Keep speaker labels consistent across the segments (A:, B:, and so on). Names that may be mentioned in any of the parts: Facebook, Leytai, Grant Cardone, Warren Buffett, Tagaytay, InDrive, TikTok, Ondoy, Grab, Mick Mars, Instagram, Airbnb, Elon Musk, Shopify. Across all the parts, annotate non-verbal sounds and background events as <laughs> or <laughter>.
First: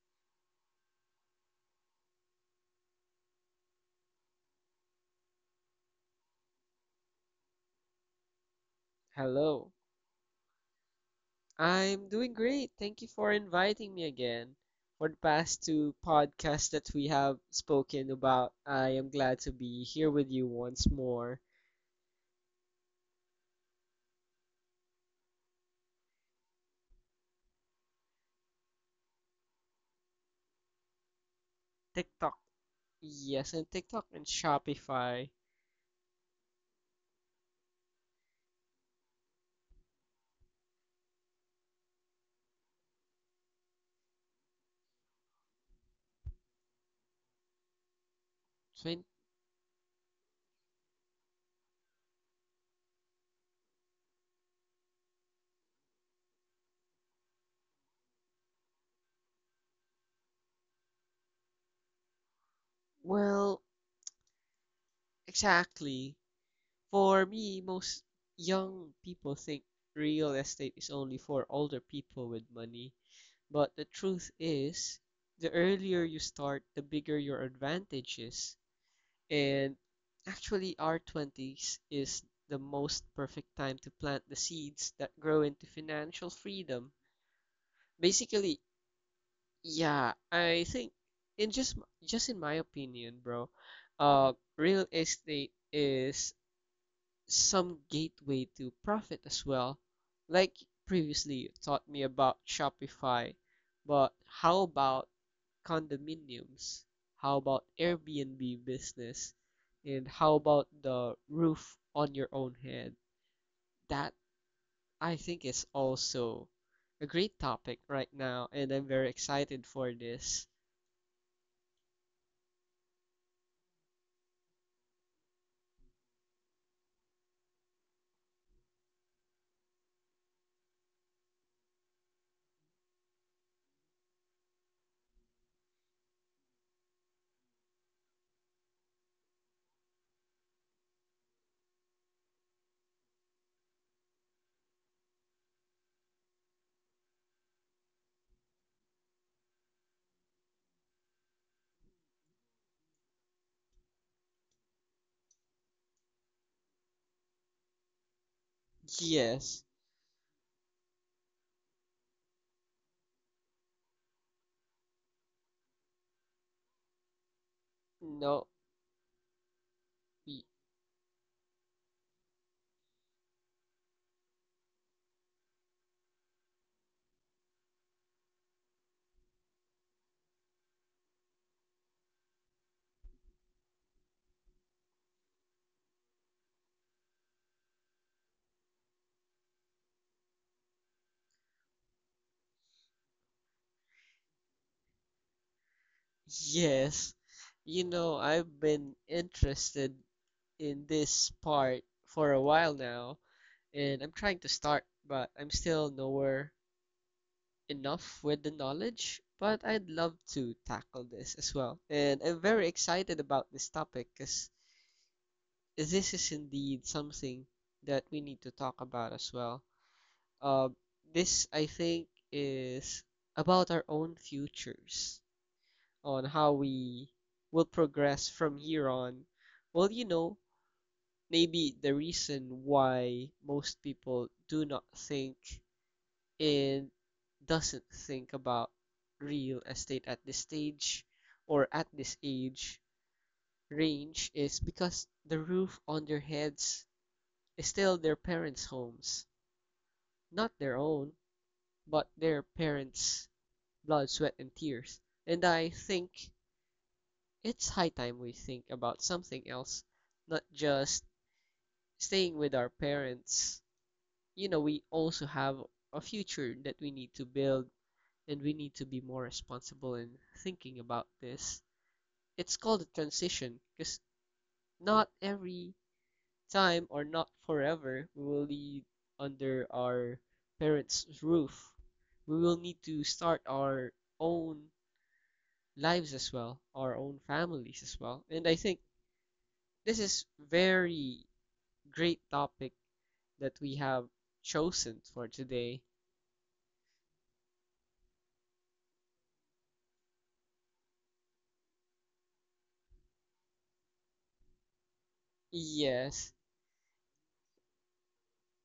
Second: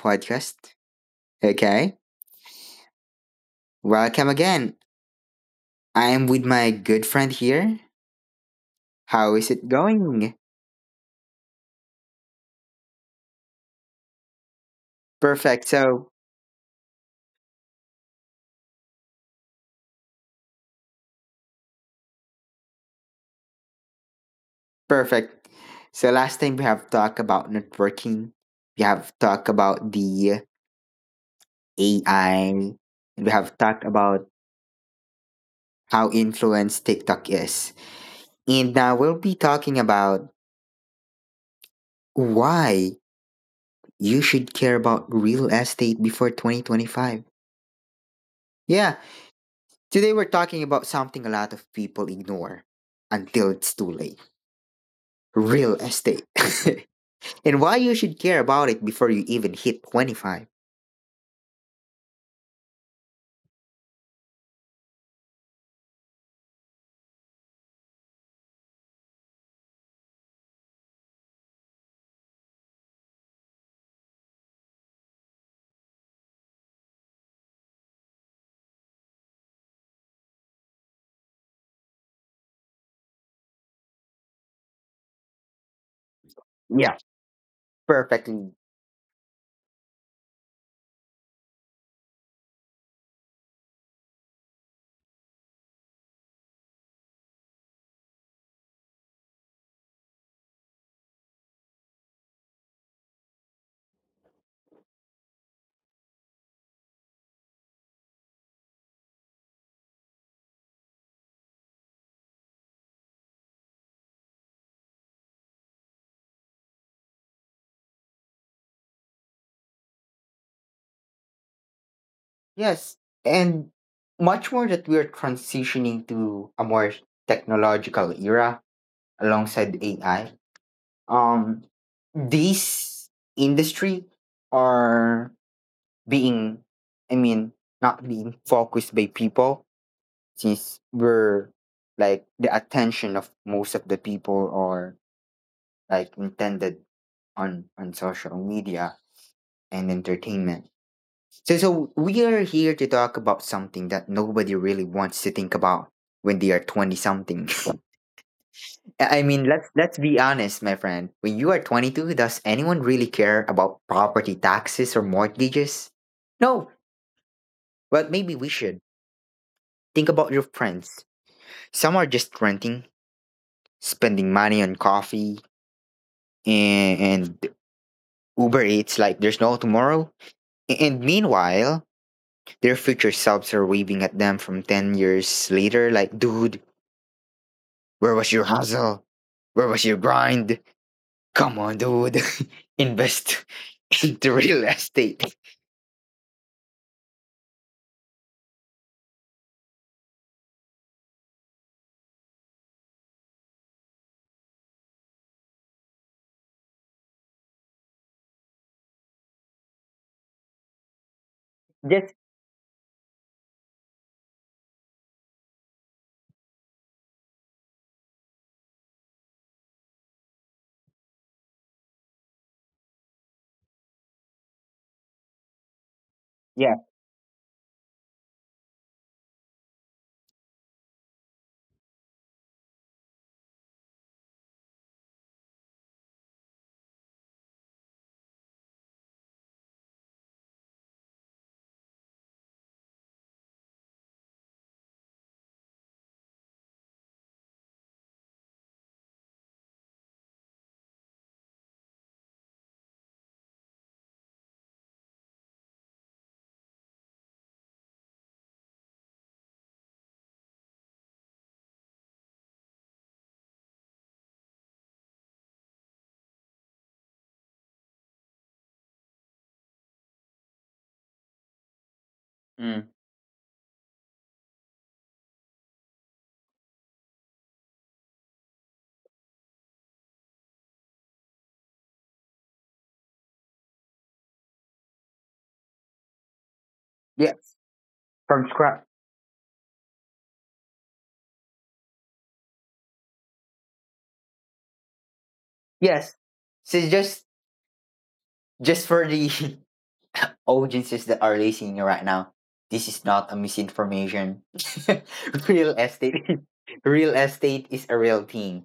A: podcast. Okay, welcome again. I am with my good friend here. How is it
B: Hello.
A: going?
B: I'm doing great. Thank you for inviting me again. For the past
A: Perfect.
B: two podcasts that we have spoken about, I am glad to be here with you once more.
A: Perfect. So, last time we have talked about networking, we have talked about the AI,
B: TikTok.
A: and we
B: Yes,
A: have
B: and
A: talked
B: TikTok and
A: about
B: Shopify.
A: how influenced TikTok is. And now we'll be talking about why you should care about real estate before 2025. Yeah,
B: Twen-
A: today we're talking about something a lot of people ignore until it's too late, real estate. <laughs> And why you should care about it before you even hit 25.
B: Well, exactly. For me, most young people think real estate is only for older people with money. But the truth is, the earlier you start, the bigger your advantage is. And actually, our 20s is the most perfect time to plant the seeds that grow into financial freedom.
A: Yeah, perfectly.
B: Basically, yeah, I think in just in my opinion, bro, real estate is some gateway to profit as well. Like previously, you taught me about Shopify, but how about condominiums? How about Airbnb business? And how about the roof on your own head? That I think is also a great topic right now, and I'm very excited for this.
A: Yes, and much more that we're transitioning to a more technological era alongside AI. Um, these industry are being, I mean, not being focused by people, since we're like the attention of most of the people are like intended on social media and entertainment. So we are here to talk about something that nobody really wants to think about when they are 20 something. <laughs> I mean,
B: Yes,
A: let's be honest, my friend, when you are 22, does anyone really care about property taxes or mortgages? No. Well, maybe
B: no,
A: we should think about
B: y-
A: your friends. Some are just renting, spending money on coffee and Uber Eats like there's no tomorrow. And meanwhile, their future selves are waving at them from 10 years later like, dude, where was your hustle? Where was your grind? Come on, dude. <laughs> Invest <laughs> into real estate.
B: yes. You know, I've been interested in this part for a while now, and I'm trying to start, but I'm still nowhere enough with the knowledge. But I'd love to tackle this as well.
A: Just
B: And I'm very excited about this topic because this is indeed something that we need to talk about as well. Um, this, I think, is about our own futures on how
A: yeah.
B: we will progress from here on. Well, you know, maybe the reason why most people do not think and doesn't think about real estate at this stage or at this age range is because the roof on their heads is still their parents' homes, not their own, but their parents' blood, sweat, and tears. And I think it's high time we think about something else, not just staying with our parents. You know, we also have a future that we need to build and we need to be more responsible in thinking about this. It's called
A: Mm.
B: a transition because not every time or not forever we will be under our parents' roof. We will need to start our own lives as well, our own
A: Yes.
B: families as well. And
A: From
B: I think
A: scratch.
B: this is very great topic that we have chosen for today.
A: Yes. So just For the <laughs> audiences that are listening right now, this is not a misinformation. <laughs> Real estate,
B: Yes.
A: <laughs> real estate is a real thing.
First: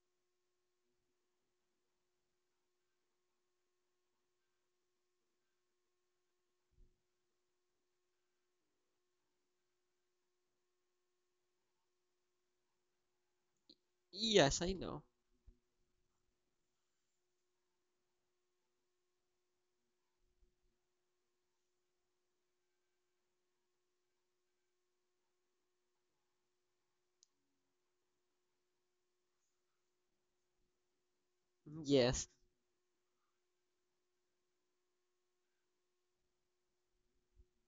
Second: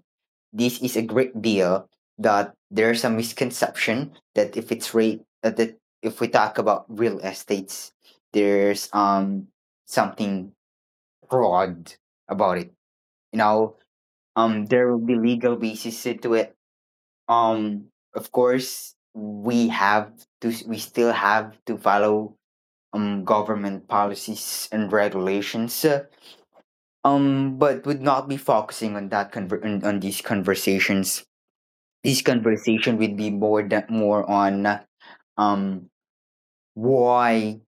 A: This is a great deal. That there's a misconception that if it's rate that if we talk about real estates, there's something fraud about it. You know,
B: Yes, I
A: there
B: know.
A: will be legal basis to it. Of course, we still have to follow government policies and regulations, but would not be focusing on that on these conversations. This
B: Yes.
A: conversation would be more more on um, why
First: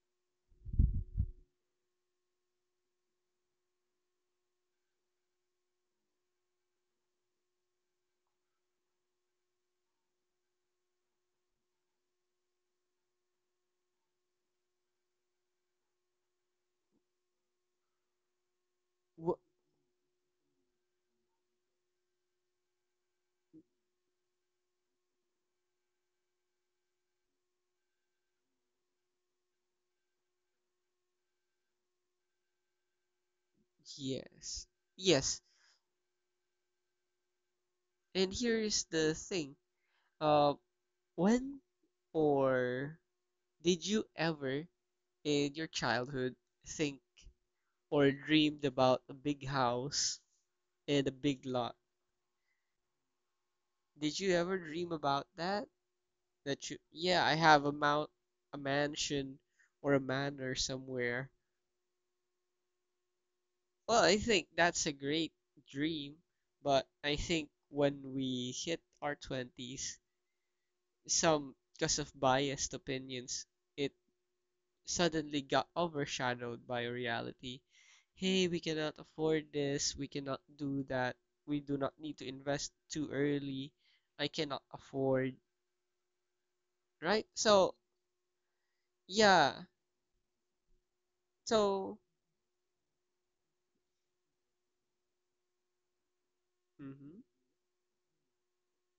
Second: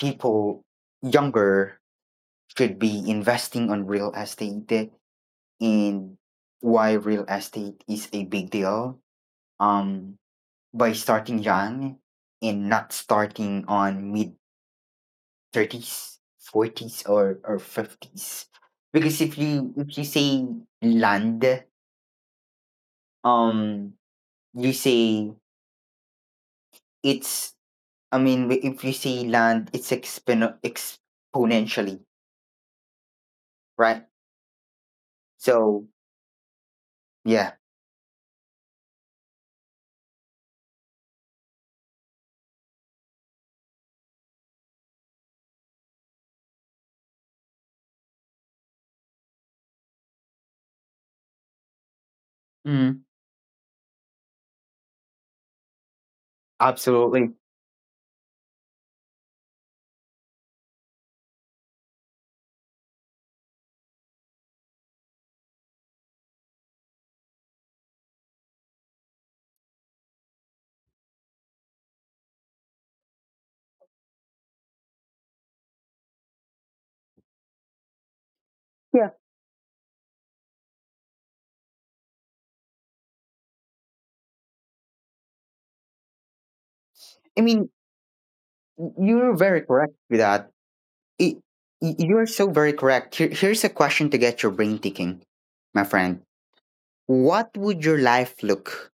A: people younger should be investing on real estate, and why real estate is a big deal. Um, by starting young and not starting on mid 30s, 40s or 50s, because if
B: Wh-
A: you if you say land, um you say it's, if you say land, it's exponentially, right?
B: yes. Yes.
A: So yeah.
B: And here's the thing. Uh, when or did you ever in your childhood think or dreamed about a big house and a big lot?
A: Mm,
B: Did you ever dream about that? That you, yeah, I
A: absolutely.
B: have a mount, a mansion or a manor somewhere. Well, I think that's a great dream, but I think when we hit our 20s, some, because of biased opinions, it suddenly got overshadowed by reality. Hey, we cannot
A: Yeah,
B: afford this, we cannot do that, we do not need to invest too early, I cannot afford, right?
A: I mean,
B: So,
A: you're very
B: yeah,
A: correct with that. It,
B: so,
A: you're so very correct. Here, here's a question to get your brain thinking, my friend.
B: hmm,
A: what would your life look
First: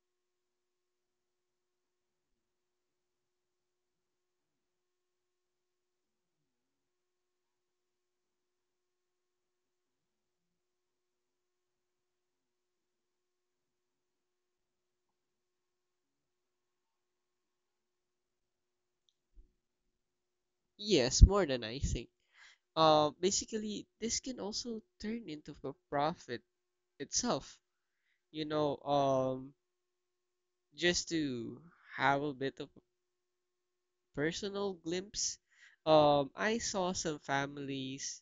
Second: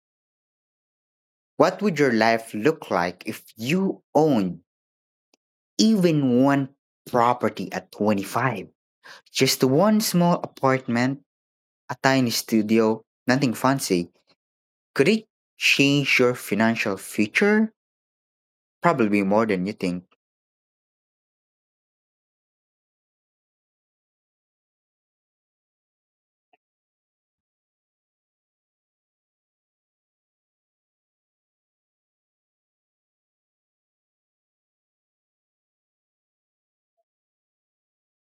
A: What would your life look like if you owned even one property at 25? Just one small apartment, a tiny studio, nothing fancy. Could it change your financial future? Probably more than you think.
B: yes, more than I think. Basically this can also turn into a profit itself. Um, just to have a bit of a personal glimpse, I saw some families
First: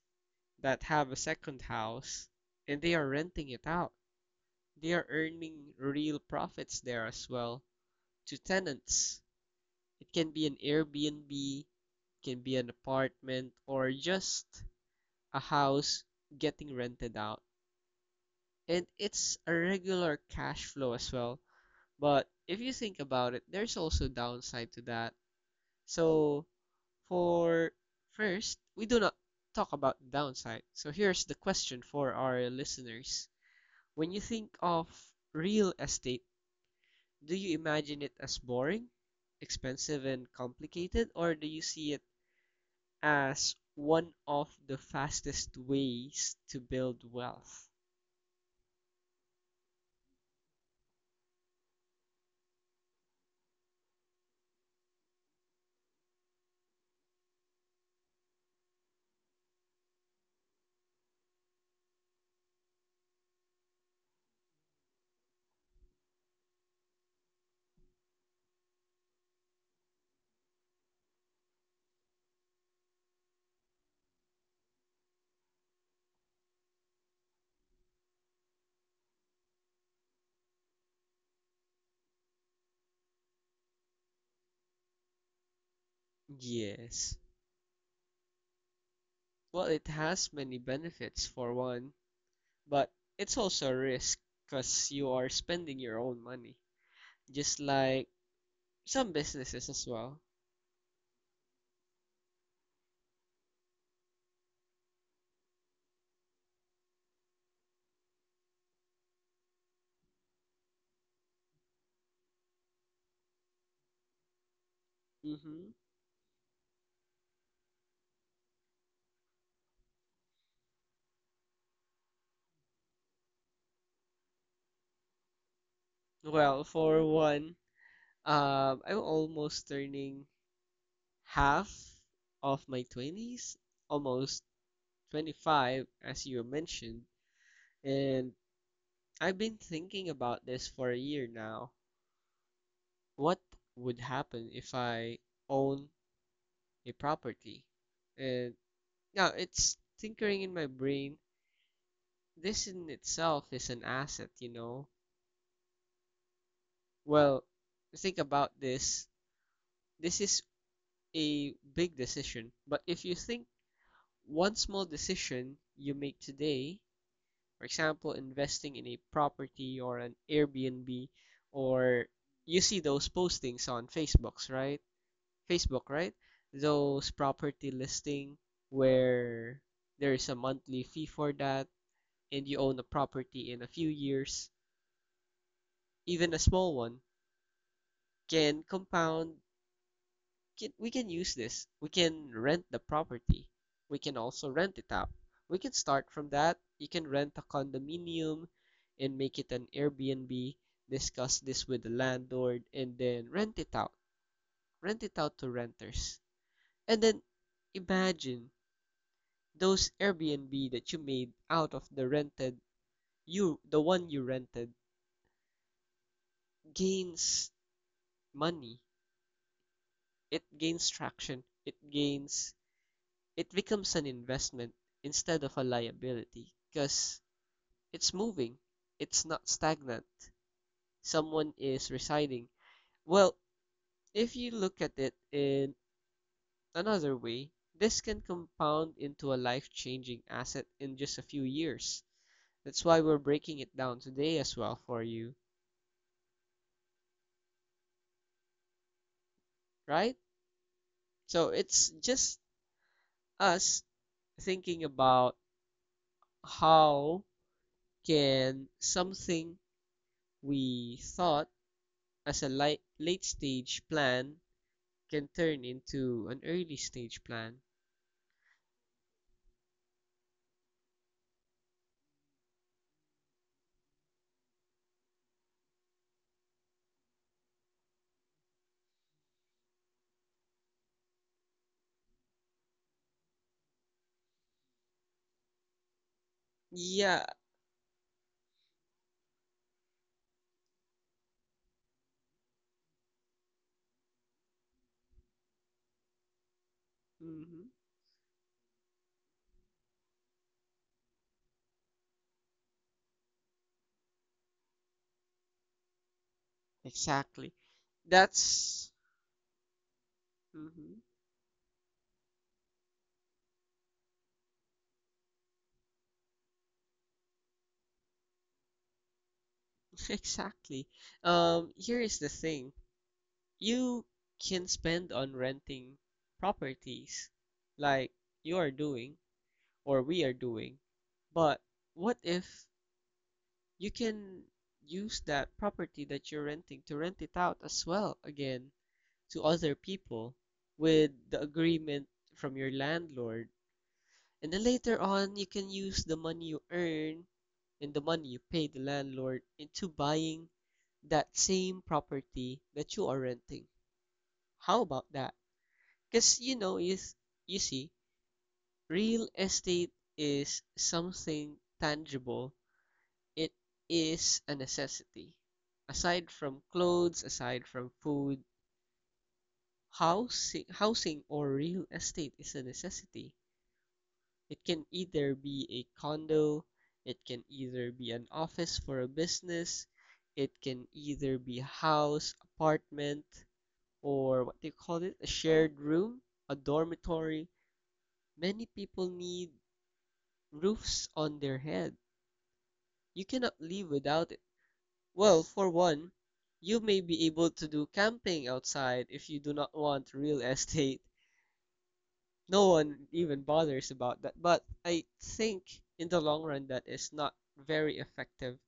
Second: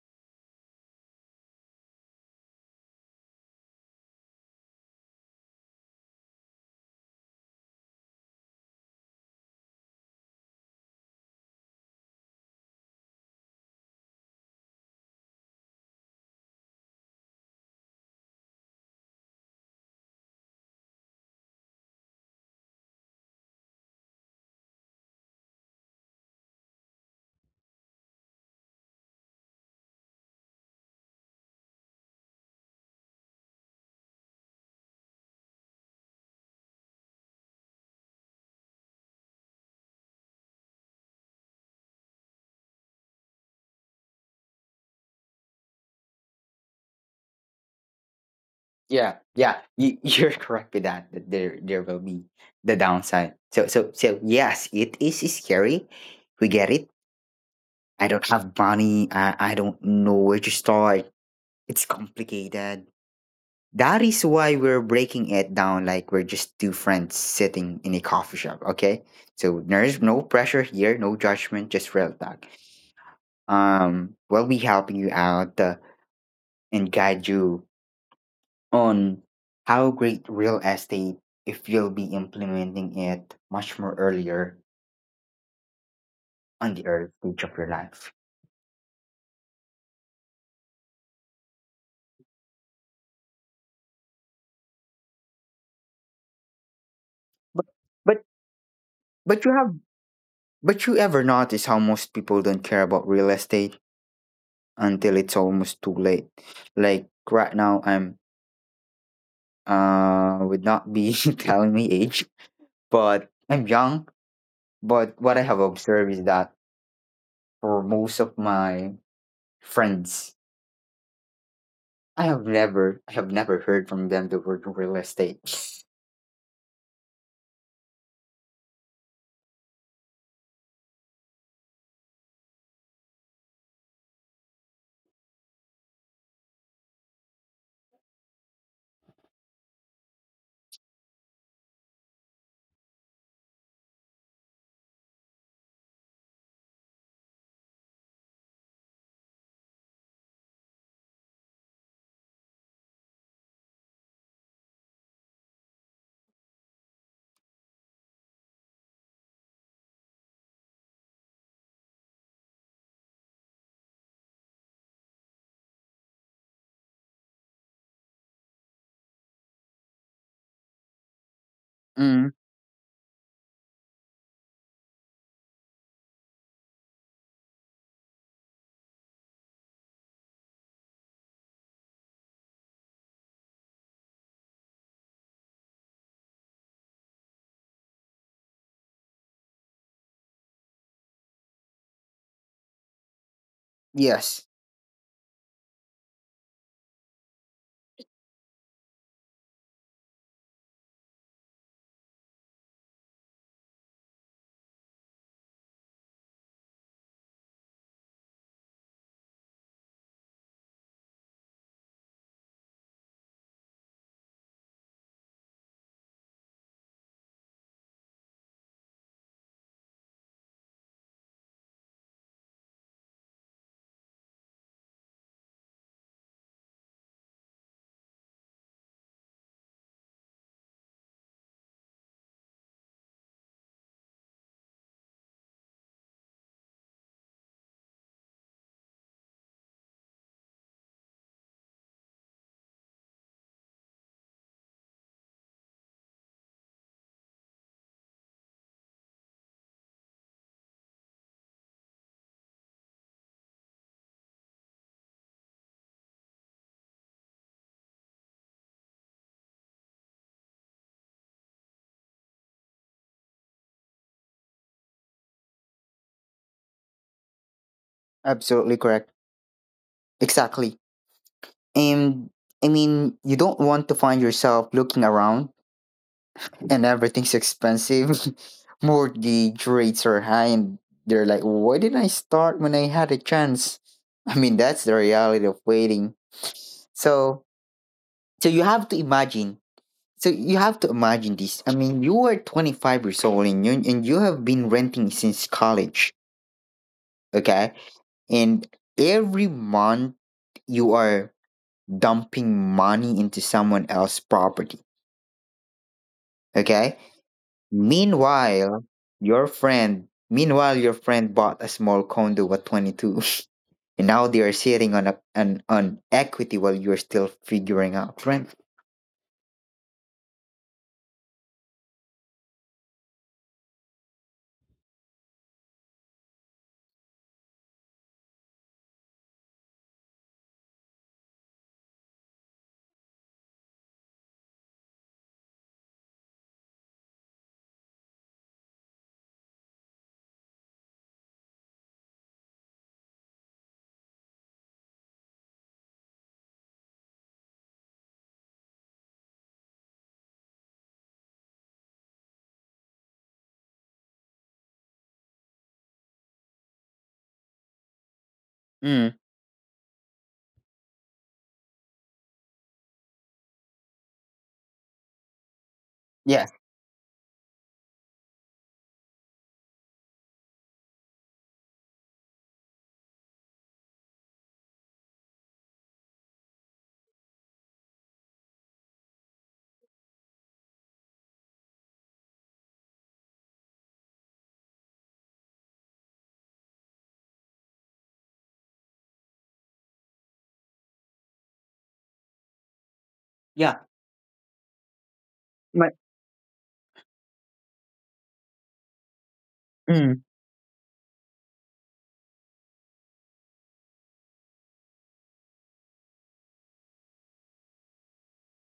B: that have a second house and they are renting it out. They are earning real profits there as well, to tenants. It can be an Airbnb, can be an apartment or just a house getting rented out, and it's a regular cash flow as well. But if you think about it, there's also downside to that. So for first, we do not talk about the downside. So here's the question for our listeners. When you think of real estate, do you imagine it as boring, expensive and complicated, or do you see it as one of the fastest ways to build wealth?
A: Yeah, yeah, you, <laughs> you're correct with that. That there will be the downside. So yes, it is scary. We get it. I don't have money. I don't know where to start. It's complicated. That is why we're breaking it down like we're just two friends sitting in a coffee shop, okay? So there's no pressure here, no judgment, just real talk. We'll be helping you out, and guide you on how great real estate if you'll be implementing it much more earlier on the early
B: Yes.
A: stage of your life.
B: Well, it has many benefits for one, but it's also a risk because you are spending your own money, just
A: But
B: like
A: but
B: some
A: but you
B: businesses
A: have,
B: as well.
A: but you ever notice how most people don't care about real estate until it's almost too late? Like right now, I'm, would not be <laughs> telling me age, but I'm young. But what I have
B: Hmm.
A: observed is that for most of my friends, I have never heard from them the word real estate. <laughs>
B: Well, for one, I'm almost turning half of my 20s, almost 25, as you mentioned, and I've been thinking about this for a year now. What would happen if I own a property? And now it's tinkering in my brain. This in itself is an asset, you know. Well, think about this. This is a big decision, but if you think one small decision you make today, for example, investing in a property or an Airbnb, or
A: Mm,
B: you see those postings on Facebooks, right? Facebook, right? Those property listing where there is a monthly fee for that and you own a property in a few years, even a small one, can compound. We can use this. We can rent the property. We can
A: yes,
B: also rent it out. We can start from that. You can rent a condominium and make it an Airbnb. Discuss this with the landlord and then rent it out. Rent it out to renters. And then imagine those Airbnb that you made out of the rented, you the one you rented, gains money, it gains traction, it gains, it becomes an investment instead of a liability because it's moving, it's not stagnant. Someone is residing. Well, if you look at it in another way, this can compound into a life changing asset in just a few years. That's why we're breaking it down today as well for you, right? So it's just us thinking about how can something we thought as a late stage plan can turn into an early stage plan.
A: absolutely correct. Exactly. And I mean, you don't want to find yourself looking around and everything's expensive. <laughs> Mortgage rates are high, and they're like, why didn't I start when I had a chance? <laughs> I mean, that's the reality of waiting.
B: Yeah,
A: So, so, you have to imagine. You have to imagine this. I mean, you are 25 years old, and you have been renting since college.
B: hmm,
A: Okay, and every month you are dumping money into someone else's property. Okay.
B: exactly.
A: Meanwhile,
B: That's
A: your
B: hmm,
A: friend bought a small condo at 22, <laughs> and now they are sitting on a an on equity while you're still figuring out rent.
B: <laughs> exactly. Here is the thing. You can spend on renting properties like you are doing or we are doing, but what if you can use that property that you're renting to rent it out as well again? To other people with the agreement from your landlord. And then later on, you can use the money you earn and the money you pay the landlord into buying that same property that you are renting. How about that? Because you know, is you see,
A: Mm.
B: real estate is something tangible. It is a necessity. Aside
A: Yes.
B: from clothes, aside from food, housing or real estate is a necessity. It can either be a condo, it can either be an office for a business, it can either be a house, apartment, or what they call it? A shared room, a dormitory. Many people need roofs on their head. You cannot
A: Yeah.
B: live without it. Well, for
A: My.
B: one, you may be able to do camping outside if you do not want
A: Mm,
B: real <laughs> estate. No one even bothers about that. But I think in the long run that is not very effective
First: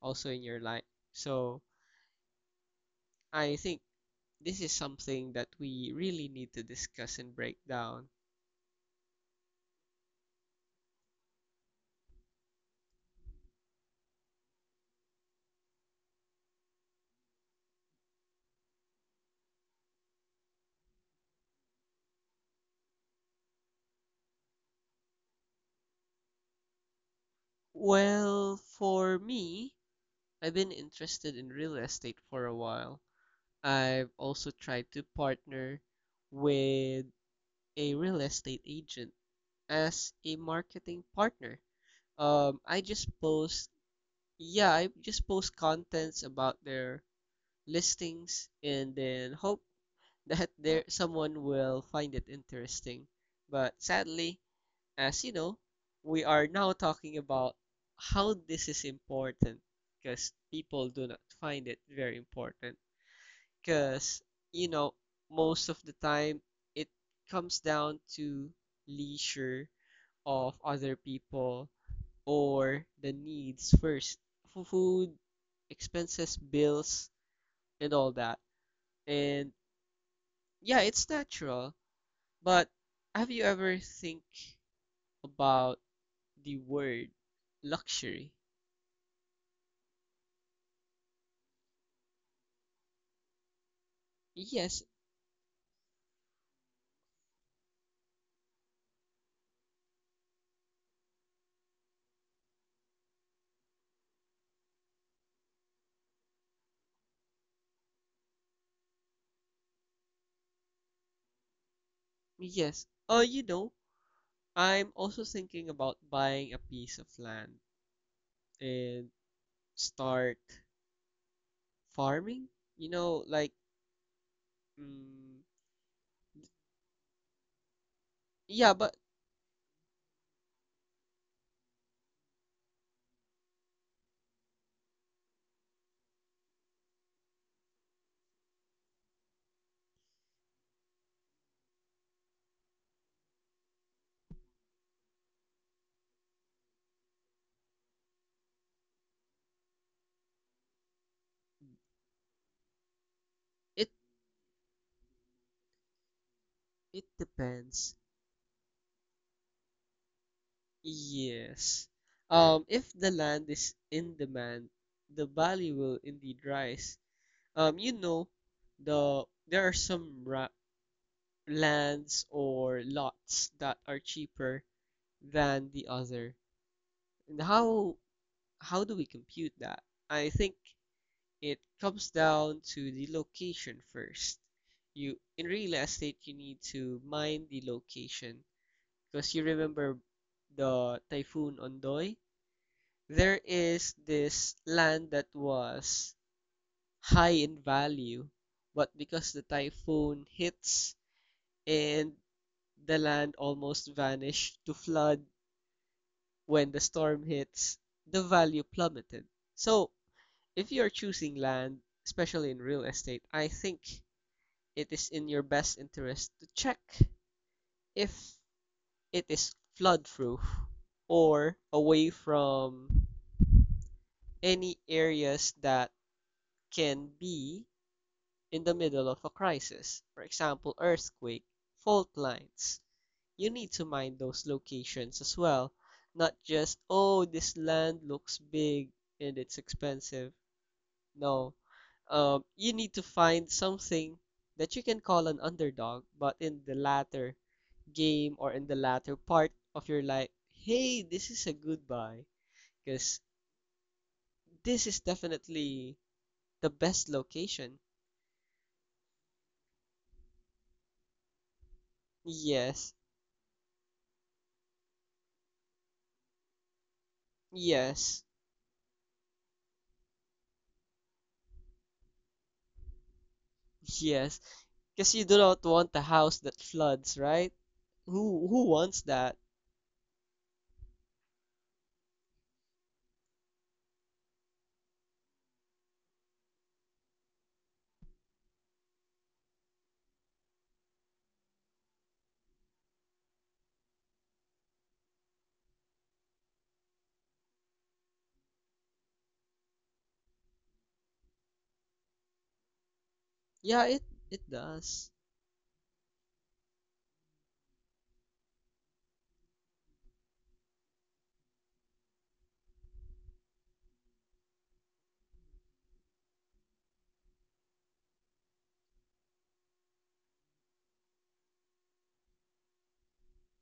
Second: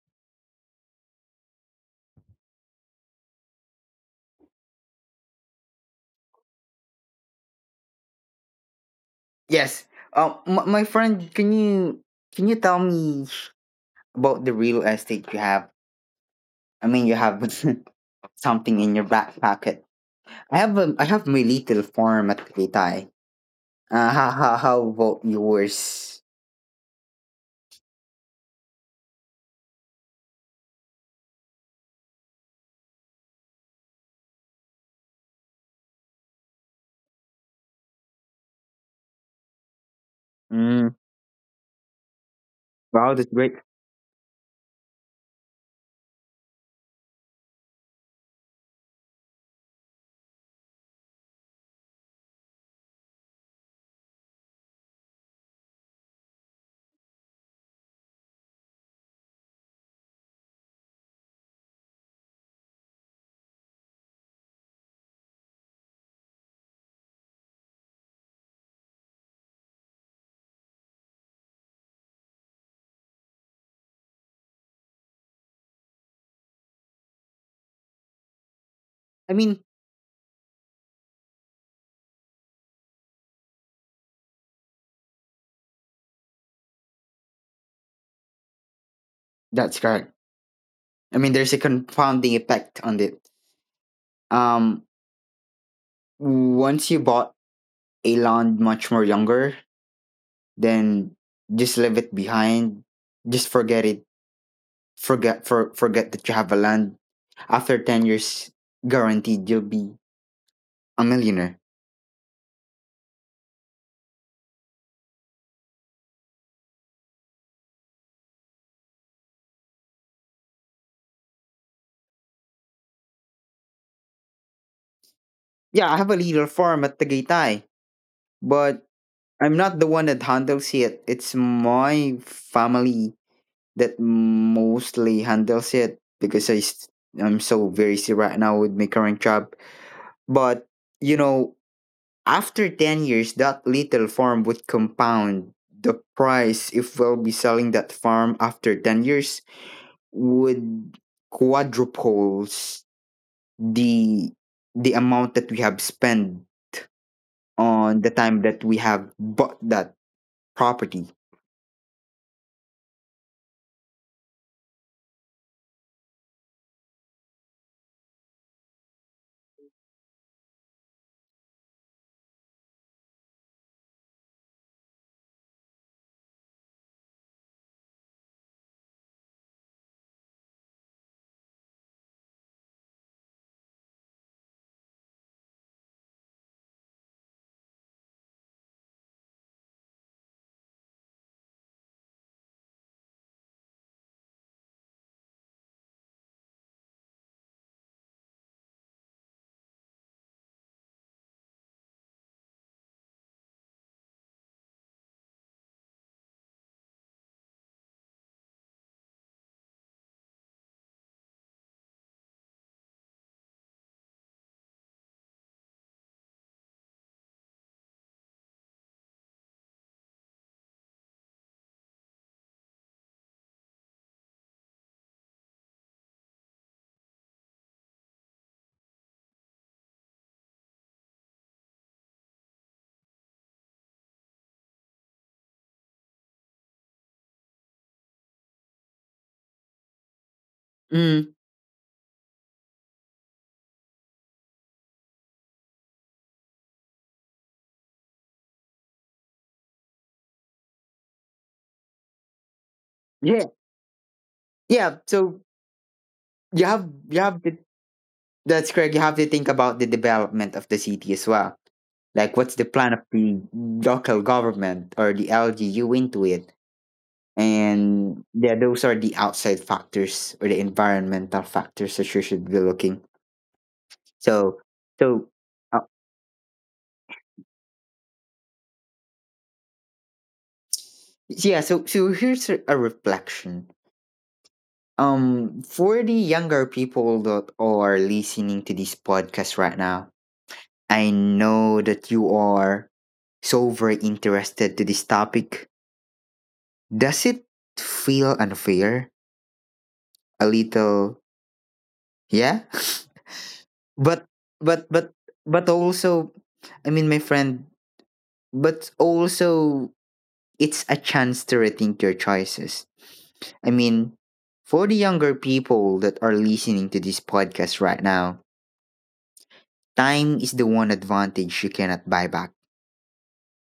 B: also in your life. So I think this is something that we really need to discuss and break down.
A: yes. My friend, can you, tell me about the real estate you have? I mean, you have <laughs> something in your back pocket. I have my little farm at Leytai. How about yours?
B: Well, for me, I've been interested in real estate for a while. I've also tried to partner with a real estate agent as a
A: Mm,
B: marketing partner. I just
A: wow, that's great.
B: post Yeah, I just post contents about their listings and then hope that there someone will find it interesting. But sadly, as you know, we are now talking about how this is important because people do not find it very important. Because, you know, most of the time it comes down to leisure of other people or the needs first. Food, expenses, bills, and all that,
A: I
B: and
A: mean,
B: yeah it's natural, but have you ever think about the word luxury?
A: that's correct. I mean, there's a confounding effect on it. Um,
B: Yes.
A: Once you bought a land much more younger, then just leave it behind. Just forget it. Forget that you have a land. After 10 years, guaranteed you'll be a millionaire.
B: Yes, oh you know I'm also thinking about buying a piece of land and start farming, you know, like, mm,
A: Yeah, I have a little farm at Tagaytay,
B: yeah
A: but
B: but
A: I'm not the one that handles it. It's my family that mostly handles it because I'm so very busy right now with my current job. But you know, after 10 years, that little farm would compound the price. If we'll be selling that farm after 10 years, would quadruples
B: it
A: the the amount that we have spent
B: it depends.
A: on the time that we have bought that property.
B: Yes. If the land is in demand, the value will indeed rise. You know, there are some lands or lots that are cheaper than the other. And how do we compute that? I think it comes down to the location first. You in real estate, you need to mind the location because you remember the typhoon Ondoy. There is this land that was high in value, but because the typhoon hits and the land almost vanished to flood when the storm hits, the value plummeted. So, if you are choosing land, especially in real estate, I think it is in your best interest to check if it is flood proof or away from any areas that can be in the middle of a crisis, for example, earthquake, fault lines, you need to mind those locations as well. Not just, oh, this land looks big and it's expensive.
A: Mm,
B: No. You need to find something that you can call an underdog, but in the latter game or in the latter part of your life, hey, this is a good buy because
A: yeah,
B: this
A: yeah.
B: is
A: So
B: definitely the best
A: you have to
B: location.
A: That's correct. You have to think about the development of the city as well. Like, what's the
B: Yes,
A: plan of the local government or the LGU into it? And
B: yes.
A: yeah, those are the outside factors or the environmental factors that you should be looking.
B: Yes,
A: So,
B: because you
A: so
B: do not
A: uh,
B: want a house that floods, right? Who wants that?
A: yeah. So, so here's a reflection. For the younger people that are listening to this podcast right now, I know that you are so very interested to this topic. Does it feel unfair? A little, yeah. <laughs>
B: Yeah, it
A: But
B: it
A: but
B: does.
A: but but also, I mean, my friend. But also, it's a chance to rethink your choices. I mean, for the younger people that are listening to this podcast right now, time is the one advantage you cannot buy back.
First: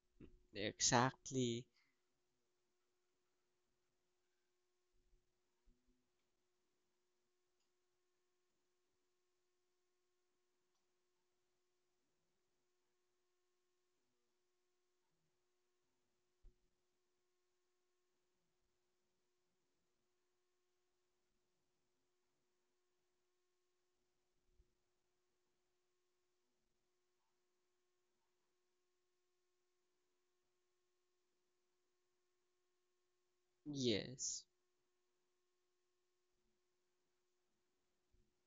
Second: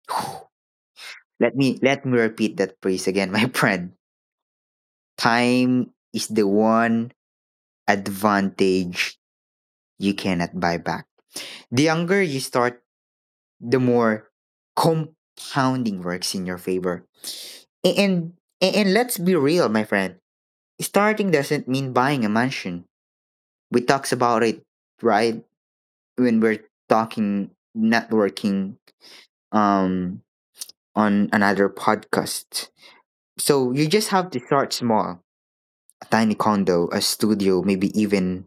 A: <sighs> Let
B: Exactly.
A: me let me repeat that phrase again, <laughs> my friend. Time is the one advantage you cannot buy back. The younger you start, the more compounding works in your favor. A- And and let's be real, my friend. Starting doesn't mean buying a mansion. We talks about it, right? When we're talking networking um on another podcast. So you just have to
B: Yes.
A: start small. A tiny condo, a studio, maybe even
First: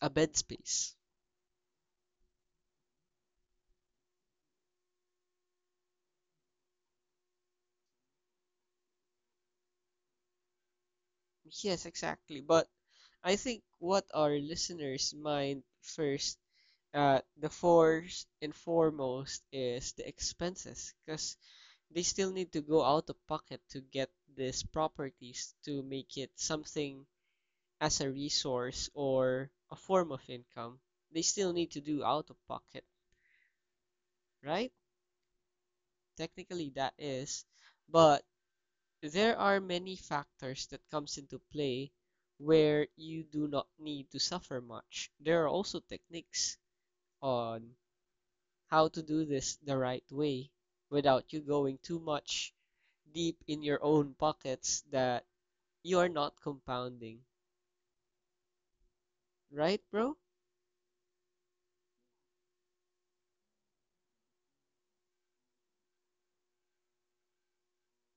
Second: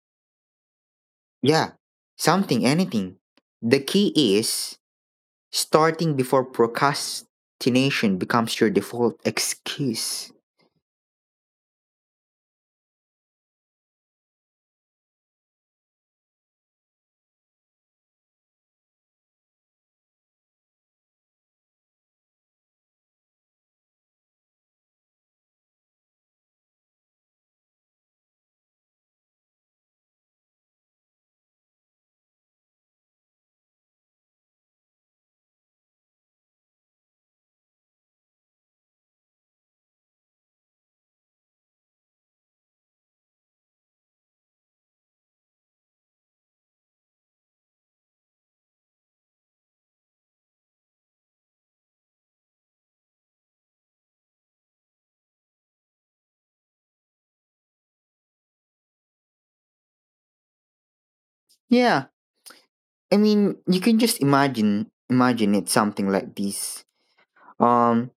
B: A bed space.
A: yeah, something, anything. The key is starting before procrastination becomes your default excuse.
B: Yes, exactly. But I think what our listeners mind first, the first and foremost is the expenses, because they still need to go out of pocket to get these properties to make it something as a resource or a form of income, they still need to do out of pocket, right? Technically, that is, but there are many factors that comes into play where you do not need to suffer much. There are also techniques on how to do this the right way without you going too much deep in your own pockets that you are not compounding, right, bro?
A: Yeah, I mean, you can just imagine it something like this. Um,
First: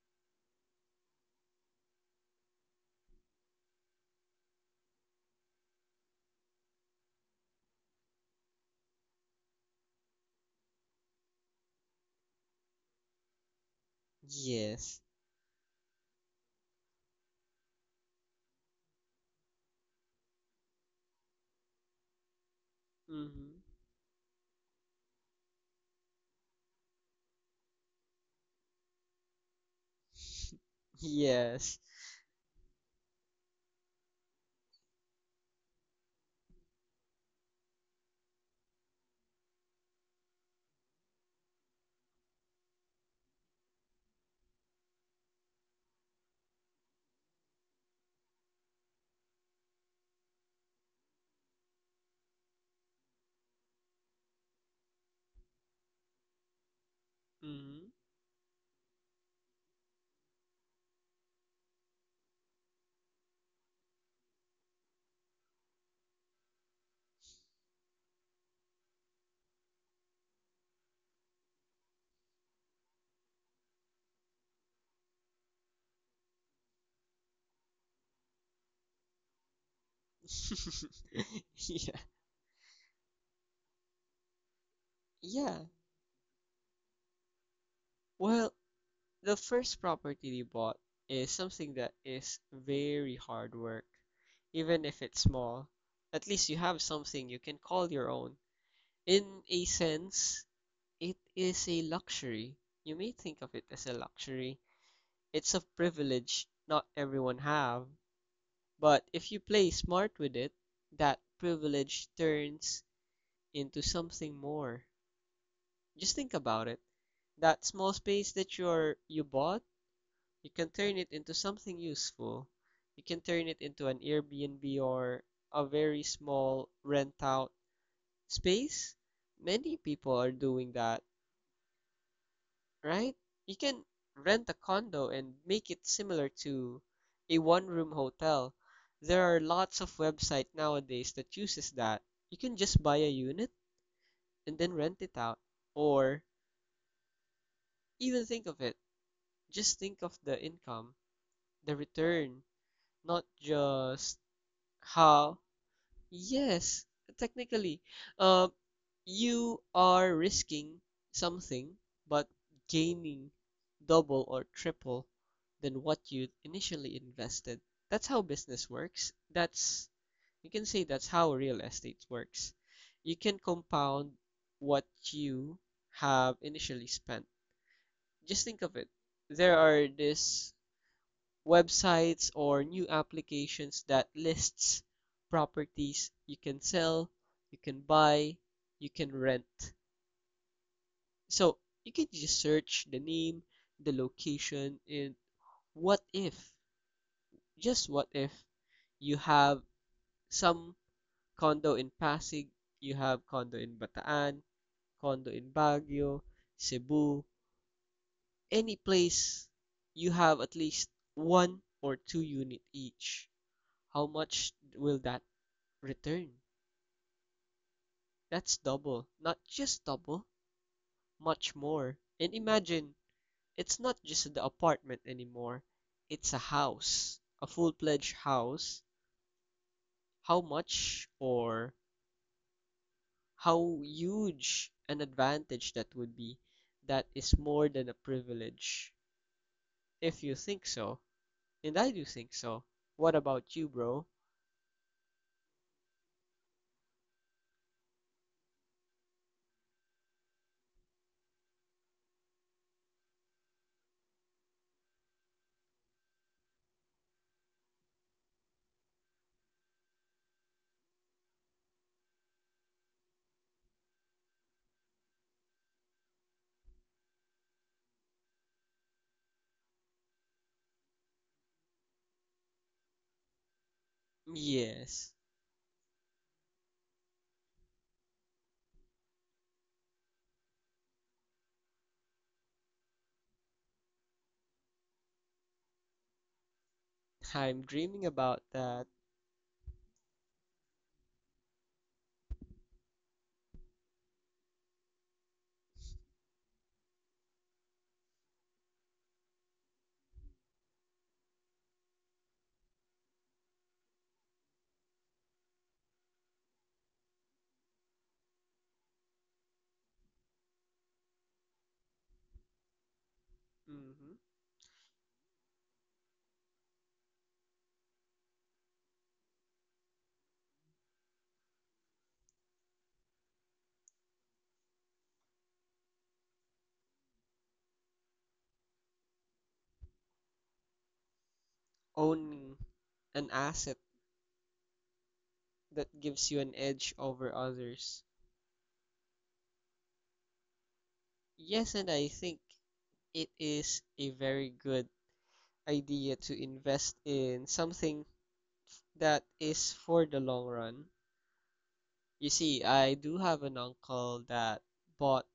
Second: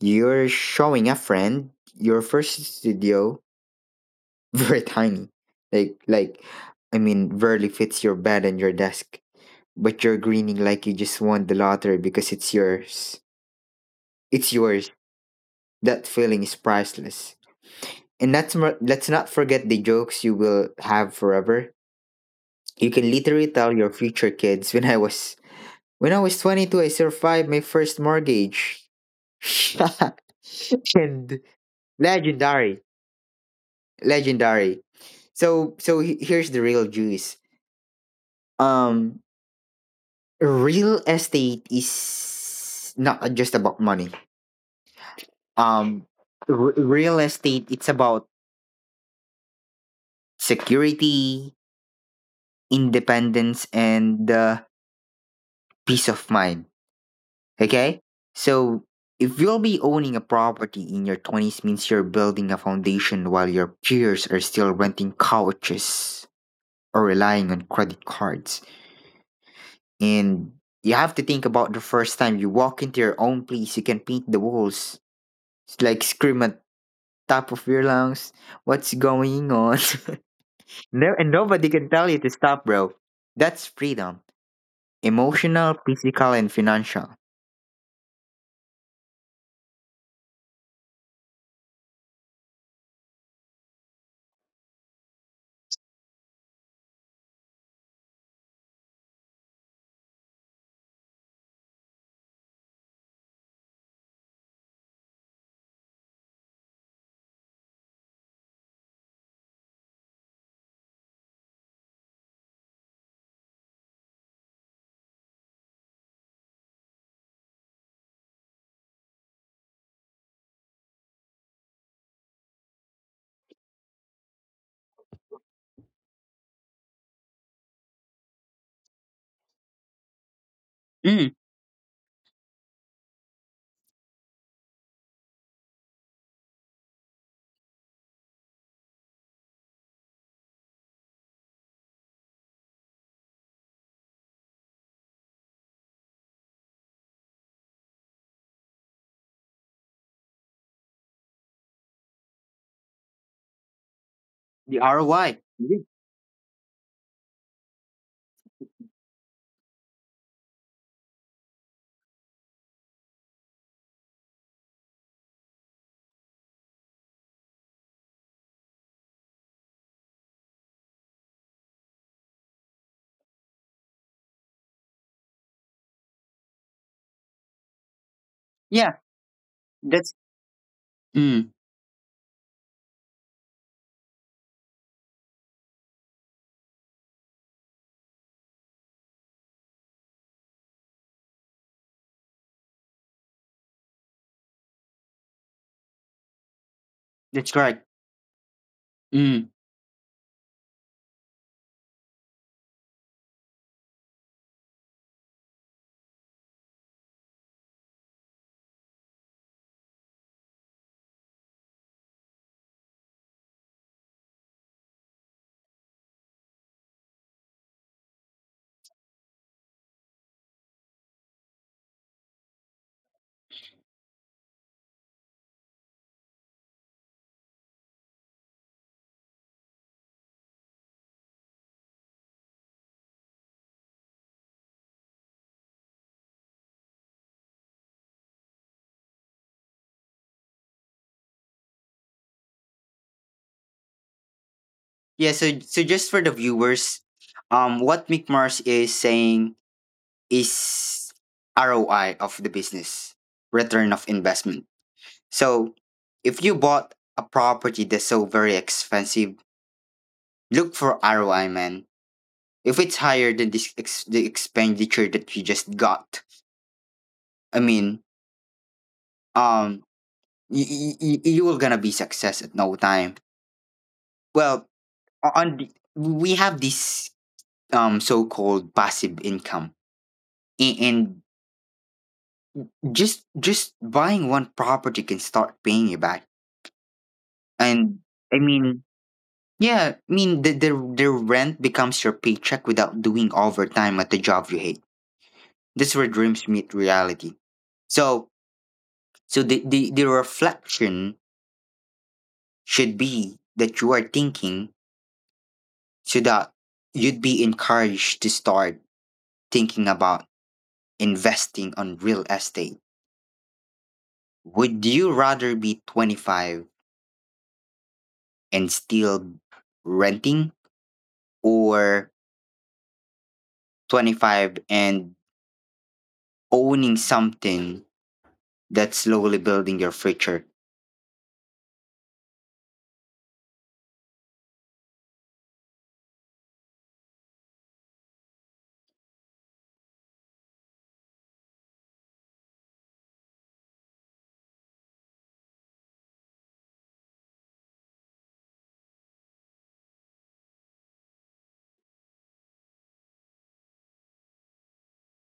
A: you're showing a friend your first studio, <laughs> very tiny. Like like I mean, barely fits your bed and your desk, but you're grinning like you just won the lottery because it's yours. It's yours.
B: Yes.
A: That feeling is priceless. And that's, let's not forget the jokes you will have forever. You can literally
B: Mm-hmm.
A: tell your future kids, when I was, 22, I survived my first mortgage. <laughs> And
B: <laughs> Yes.
A: legendary, legendary. Here's the real juice. Um Real estate is not just about money. Um Real estate, it's about security, independence, and peace of mind.
B: Mhm.
A: Okay? So, if you'll be owning a property in your 20s means you're building a foundation while your peers are still renting couches or relying on credit cards. And you have to think about the first time you walk into your own place, you can paint the walls. It's like scream at top of your lungs, what's going on?
B: <laughs>
A: <laughs> No, and nobody can
B: Yeah.
A: tell you to stop, bro. That's freedom.
B: Yeah.
A: Emotional, physical, and financial.
B: Well, the first property they bought is something that is very hard work. Even if it's small, at least you have something you can call your own. In a sense, it is a luxury. You may think of it as a luxury. It's a privilege not everyone have, but if you play smart with it, that privilege turns into something more. Just think about it. That small space that you bought, you can turn it into something useful. You can turn it into an Airbnb or a very small rent out space. Many people are doing that,
A: Mm.
B: right? You can rent a condo and make it similar to a one room hotel. There are lots of websites nowadays that uses that. You can just buy a unit and then rent it out or even think of it. Just think of the income, the return, not just
A: The ROI.
B: how. Yes, technically, uh, you are risking something but gaining double or triple than what you initially invested. That's how business works. That's, you can say, that's how real estate works. You can compound what you have initially spent. Just think of it.
A: Yeah,
B: There are
A: that's.
B: this
A: Mm.
B: websites or new applications that lists properties you can sell, you can buy, you can rent. So you can just search the name, the location, and what if,
A: That's correct.
B: just what if you
A: Mm.
B: have some condo in Pasig, you have condo in Bataan, condo in Baguio, Cebu, any place you have at least one or two unit each. How much will that return? That's double. Not just double, much more. And imagine, it's not just the apartment anymore. It's a house. A full-fledged house. How much or how huge an advantage that would be. That is more than a privilege. If you think so. And I do think so. What about you, bro?
A: Yeah, so, so just for the viewers, what Mick Mars is saying is ROI of the business, return of investment. So if you bought a property that's so very expensive, look for ROI, man. If it's higher than the expenditure that you just got, I mean, um, you will gonna be success at no time. Well,
B: Yes.
A: we have this so-called passive income. A- and Just buying one property can start paying you back,
B: <laughs> I'm
A: and,
B: dreaming
A: I
B: about that.
A: mean, yeah, I mean, the rent becomes your paycheck without doing overtime at the job you hate. This is where dreams meet reality. So, so the reflection should be that you are thinking, so that you'd be encouraged to start thinking about investing on real estate.
B: Hmm.
A: Would you rather be 25 and still renting, or 25 and owning something that's slowly building your future.
B: Owning an asset that gives you an edge over others. Yes, and I think it is a very good idea to invest in something that is for the long run. You see, I do have an uncle that bought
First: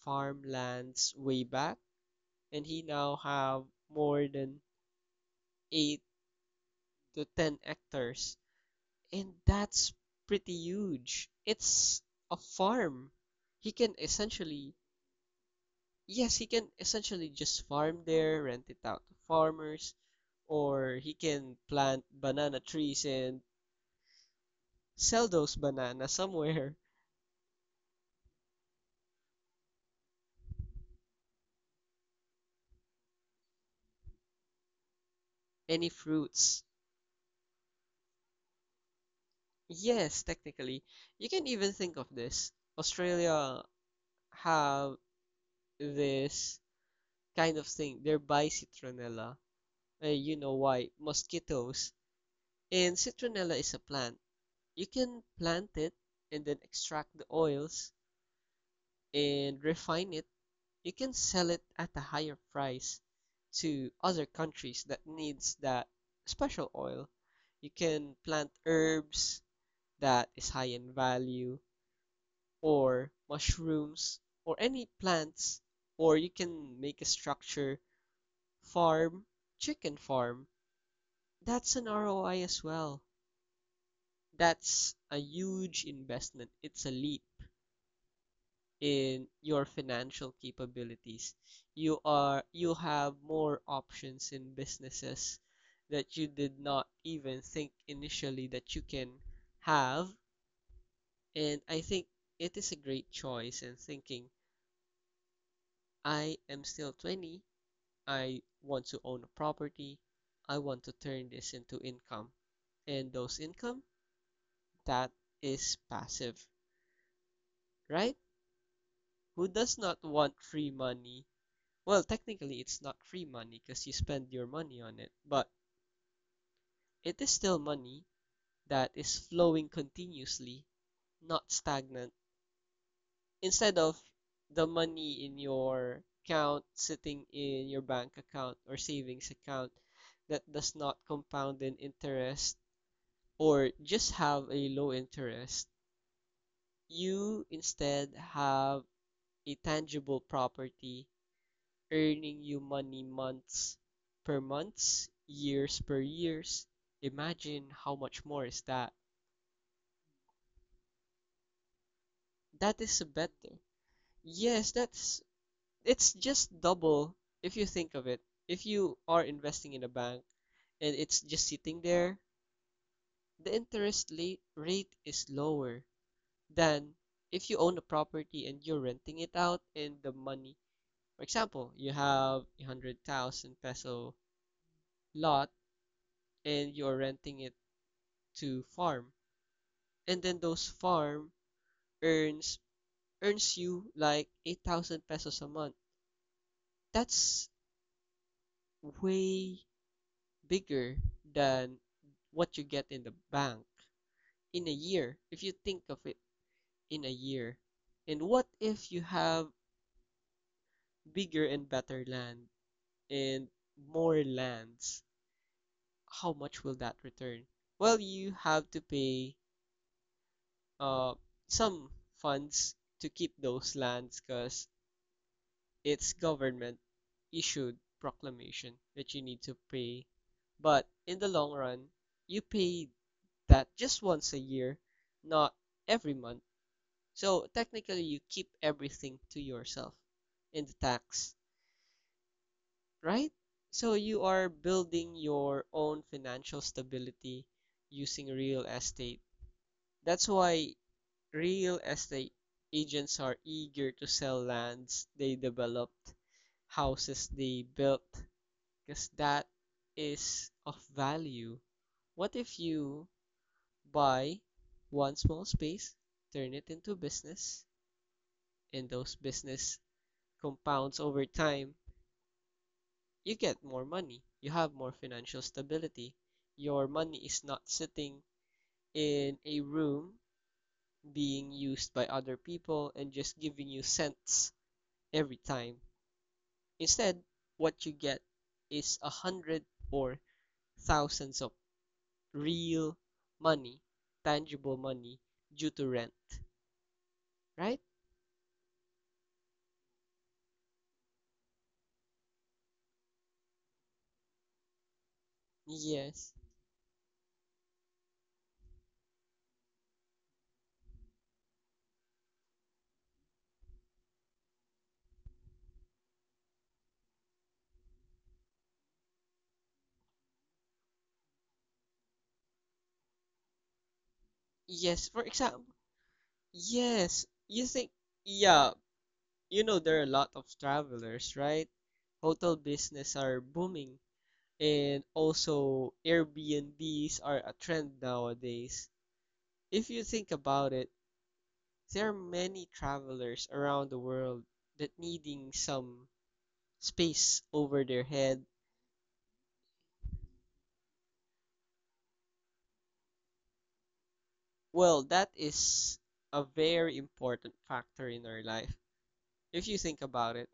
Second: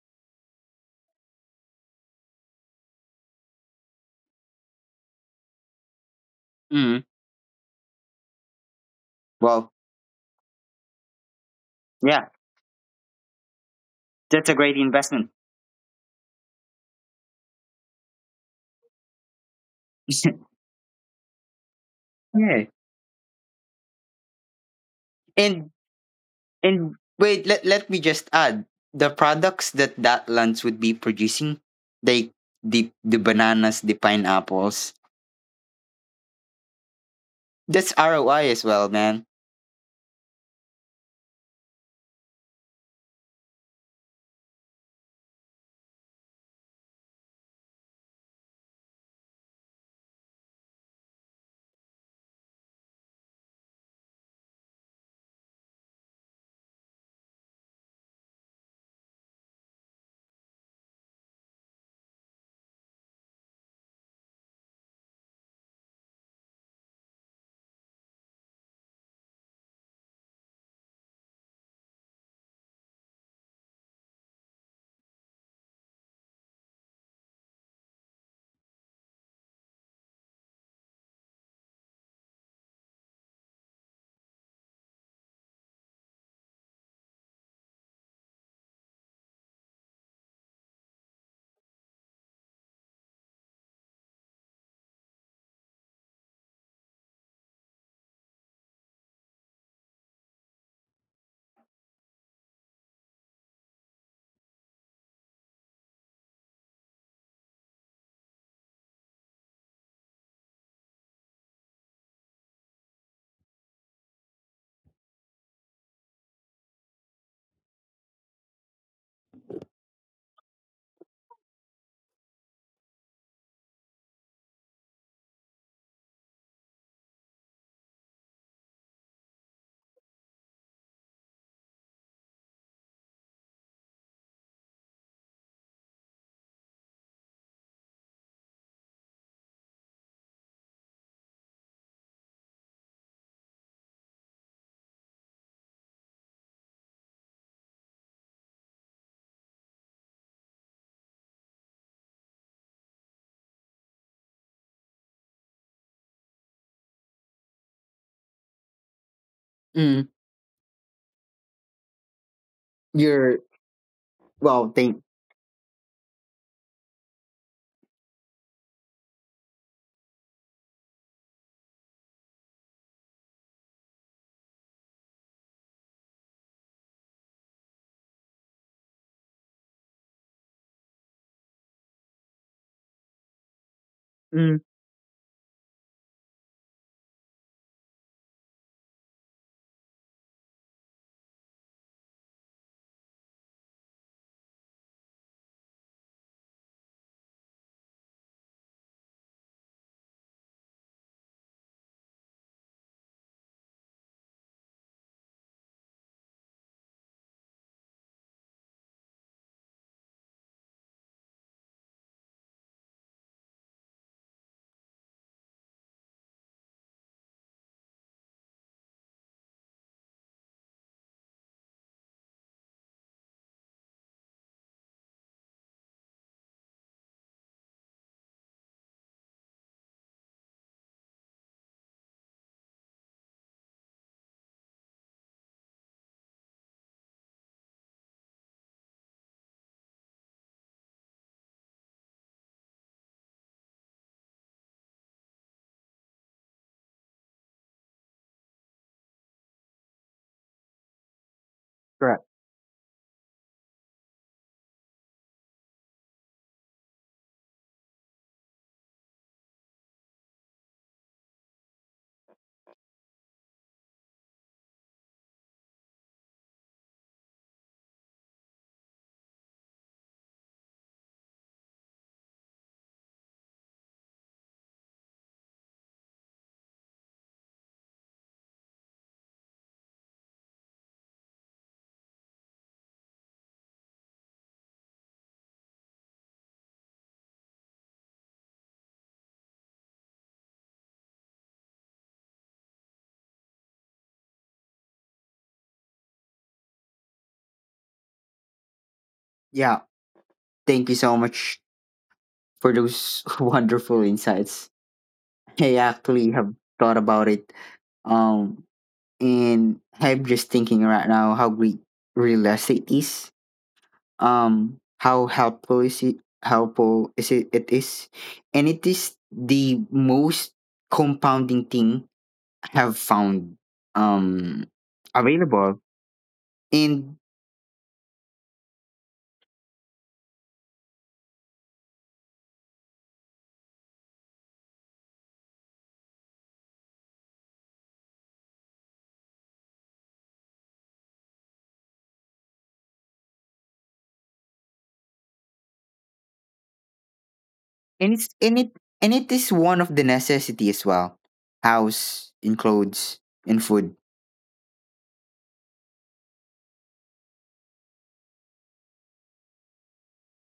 B: farmlands way back, and he now have more than 8
A: Mm.
B: to 10 hectares, and
A: Well,
B: that's pretty huge. It's
A: yeah,
B: a farm. He can
A: that's a
B: essentially,
A: great investment.
B: yes, he can essentially just farm there, rent it out to farmers,
A: <laughs>
B: or he can plant banana
A: Yeah.
B: trees and sell those
A: And
B: bananas somewhere.
A: and wait, let me just add the products that that lands would be producing, they the bananas, the pineapples.
B: <laughs> Any fruits.
A: That's ROI as well, man.
B: Yes, technically. You can even think of this. Australia have this kind of thing. They're by citronella. You know why? Mosquitoes. And citronella is a plant. You can plant it and then extract the oils and refine it, you can sell it at a higher price to other countries that needs that special oil. You can plant herbs that is high in value or mushrooms or any plants, or you can make a structure farm, chicken farm. That's an ROI as well. That's a huge investment. It's a leap in your financial capabilities. You have more options in businesses that you did not even think initially that you can have. And I think it is a great choice. And thinking, I am still 20, I want to own a property, I want to turn this into income. And those income, that is passive, right? Who does not want free money? Well, technically, it's not free money because you spend your money on it, but it is still money that is flowing continuously, not stagnant. Instead of the money in your account sitting in your bank account or savings account that does not compound in interest or just have a low interest, you instead have a tangible property earning you money months per months, years per years. Imagine how much more is that.
A: Mm.
B: That is
A: You're
B: better.
A: well,
B: Yes,
A: thank
B: that's, it's just double if you think of it. If you are investing in a bank and it's just sitting there, the interest late rate is lower than if you own a property and you're renting it out and the money. For example, you have a 100,000 peso
A: mm,
B: lot and you're renting it to farm and then those farm earns earns you like 8,000 pesos a month. That's way bigger than what you get in the bank in a year if you think of it, in a year. And what if you have bigger and better land and more lands? How much will that return? Well, you have to pay uh some funds to keep those lands because it's government issued proclamation that you need to pay. But in the long run, you pay that just once a year, not every month. So technically, you keep everything to yourself in the tax, right? So you are building your own financial stability using real estate. That's why real
A: Correct.
B: estate agents are eager to sell lands they developed, houses they built, because that is of value. What if you buy one small space, turn it into business, and those business compounds over time? You get more money, you have more financial stability. Your money is not sitting in a room being used by other people and just giving you cents every time. Instead, what you get is a hundred or thousands of real money, tangible money due to rent, right?
A: Yeah. Thank you so much for those <laughs> wonderful insights. I actually
B: Yes.
A: have thought about it. Um, and I'm just thinking right now how great real estate is. How helpful is it? It is, and it is the most compounding thing I have found um
B: Yes, for example,
A: available. And
B: yes, you think, yeah, you know, there are a lot of travelers, right? Hotel business are booming, and also Airbnbs are a trend nowadays. If you think about it, there are many travelers around the world that needing some space over their
A: and it's
B: head.
A: and it and it is one of the necessity as well. House, in clothes, and food.
B: Well, that is a very important factor in our life. If you think about it,